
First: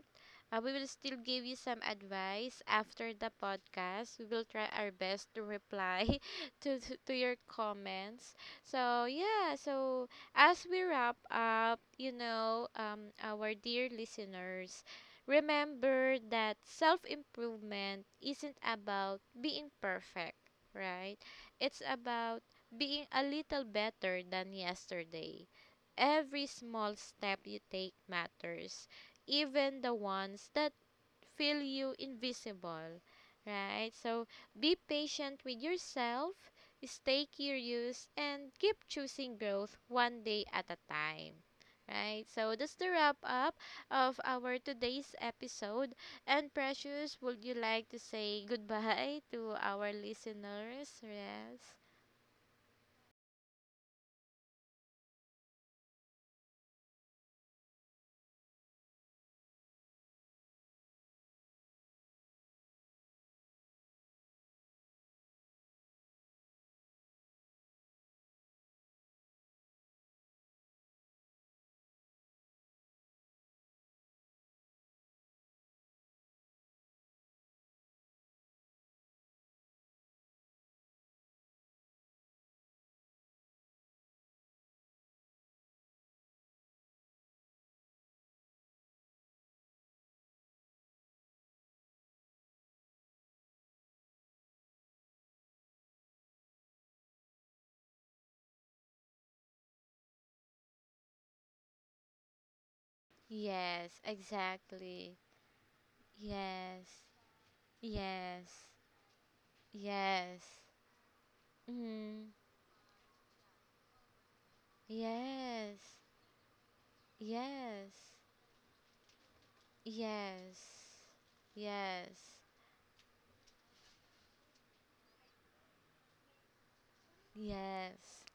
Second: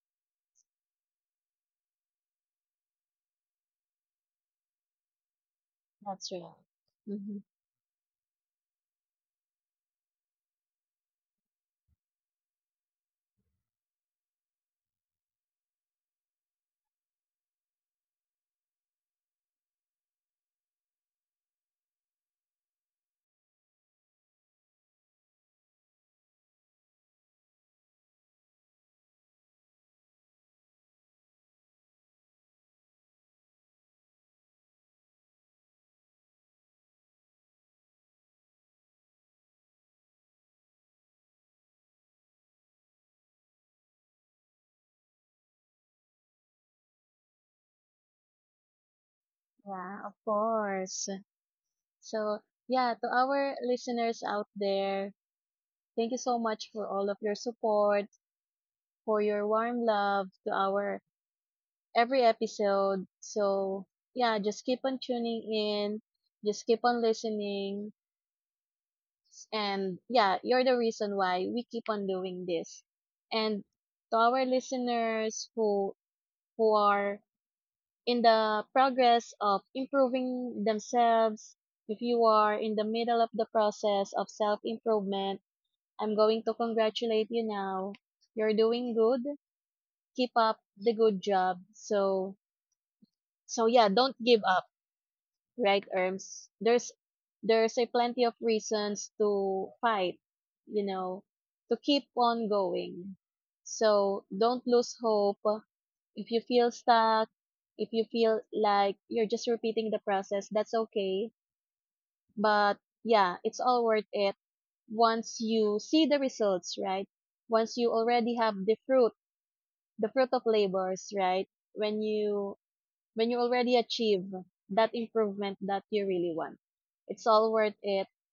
S1: We will still give you some advice after the podcast. We will try our best to reply
S2: That's right.
S1: to your
S2: Hmm.
S1: comments. So yeah, so as we wrap up, you know, our dear listeners, remember that self improvement isn't about being perfect, right? It's about being a little better than yesterday. Every small step you take matters, even the ones that feel you invisible, right? So be patient with yourself, stay curious, and keep choosing growth one day at a time. Right, so that's the wrap up of our today's episode. And Precious, would you like to say goodbye to our
S2: Yeah, of
S1: listeners?
S2: course.
S1: Yes,
S2: So, yeah, to our listeners out there, thank you so much for all of your support, for your warm love to our every episode. So, yeah, just keep on tuning in, just keep on listening. And yeah, you're the reason why we keep on doing this. And to our listeners who are in the progress of improving themselves, if you are in the middle of the process of self improvement, I'm going to congratulate you now. You're doing good. Keep up the good job. So, so yeah, don't give up, right, arms? There's a plenty of reasons to fight, you know, to keep on going.
S1: yes,
S2: So don't lose
S1: exactly.
S2: hope. If you feel
S1: Yes.
S2: stuck, if you feel
S1: Yes.
S2: like you're just repeating the process,
S1: Yes.
S2: that's okay,
S1: Mm.
S2: but yeah, it's all worth it once you
S1: Yes.
S2: see the results, right? Once you
S1: Yes.
S2: already have the fruit, the fruit of
S1: Yes.
S2: labors, right? when
S1: Yes.
S2: you when you already achieve that improvement that you really want. It's all worth it
S1: Yes.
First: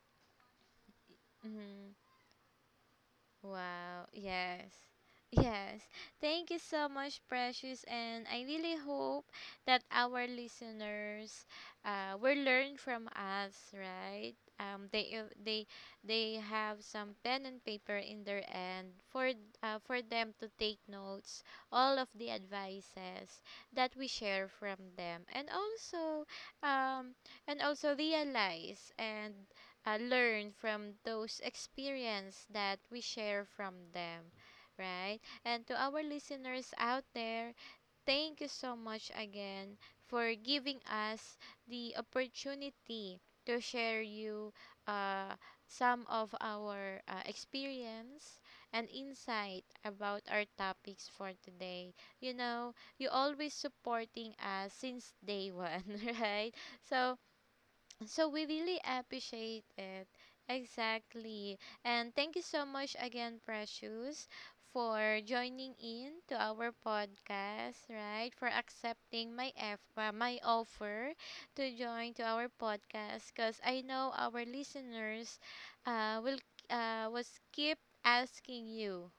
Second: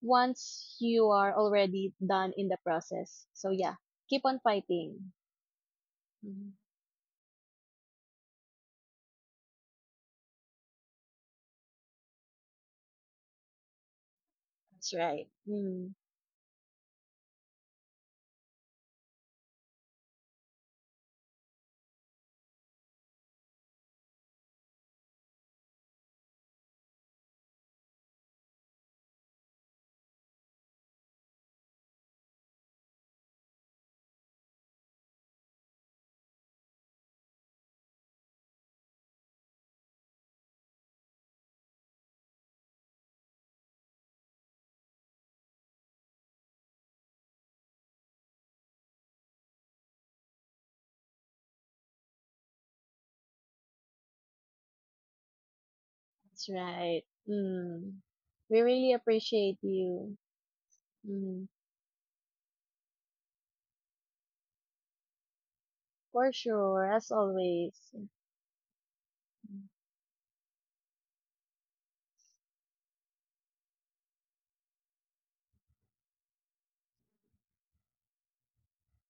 S2: once you are already
S1: Mm.
S2: done in the process. So yeah,
S1: Wow.
S2: keep on
S1: Yes.
S2: fighting.
S1: Yes. Thank
S2: Mhm.
S1: you so much, Precious. And I really hope that our listeners will learn from us, right? Um,
S2: That's
S1: they
S2: right.
S1: uh, they
S2: Mm,
S1: they have some pen and paper in their end for them to take notes all of the advices that we share from them, um and also realize and learn from those experience that we share from them, right? And to our listeners out there, thank you so much again for giving us the opportunity to share you uh, some of our experience and insight about our topics for today. You know, you always supporting us since day one, right?
S2: that's right.
S1: so
S2: Mm.
S1: so we
S2: We
S1: really
S2: really
S1: appreciate
S2: appreciate
S1: it.
S2: you. Mm,
S1: Exactly. And thank you so much again, Precious, for joining in to
S2: for
S1: our
S2: sure, as
S1: podcast,
S2: always.
S1: right? For accepting my
S2: Mhm.
S1: my offer to join to our podcast, because I know our listeners will was keep asking you,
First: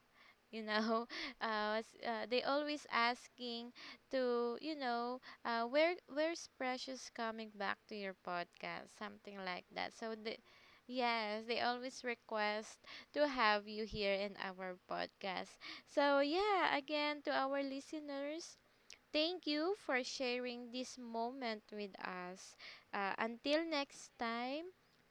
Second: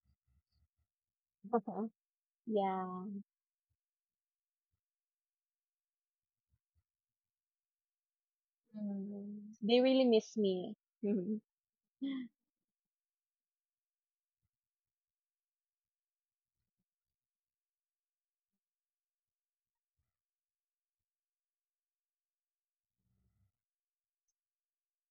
S1: you know, they always
S2: Yeah.
S1: asking to, you know, where's precious coming back to your podcast, something
S2: Mm,
S1: like
S2: they
S1: that,
S2: really
S1: so the
S2: miss me. Mhm.
S1: yes they always request to have you here in our podcast. So yeah, again, to our listeners, thank you for sharing this moment with us. Until next time,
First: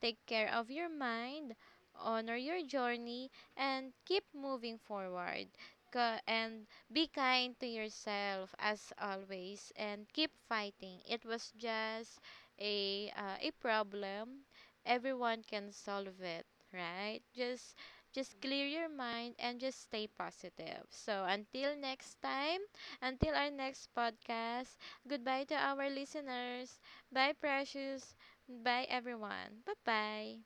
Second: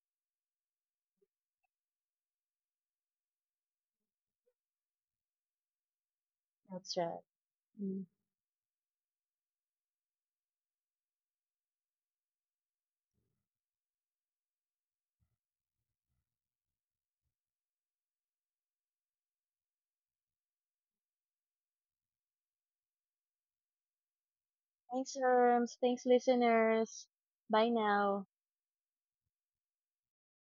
S1: take care of your mind, honor your journey, and keep moving forward. And
S2: That's
S1: be
S2: right.
S1: kind to
S2: Mm.
S1: yourself as always, and keep fighting. It was just a problem. Everyone can solve it, right? Just clear your mind and just stay positive. So until next time. Until our next podcast,
S2: Thanks,
S1: goodbye to
S2: Herms.
S1: our
S2: Thanks,
S1: listeners.
S2: listeners.
S1: Bye,
S2: Bye
S1: Precious.
S2: now.
S1: Bye, everyone. Bye bye.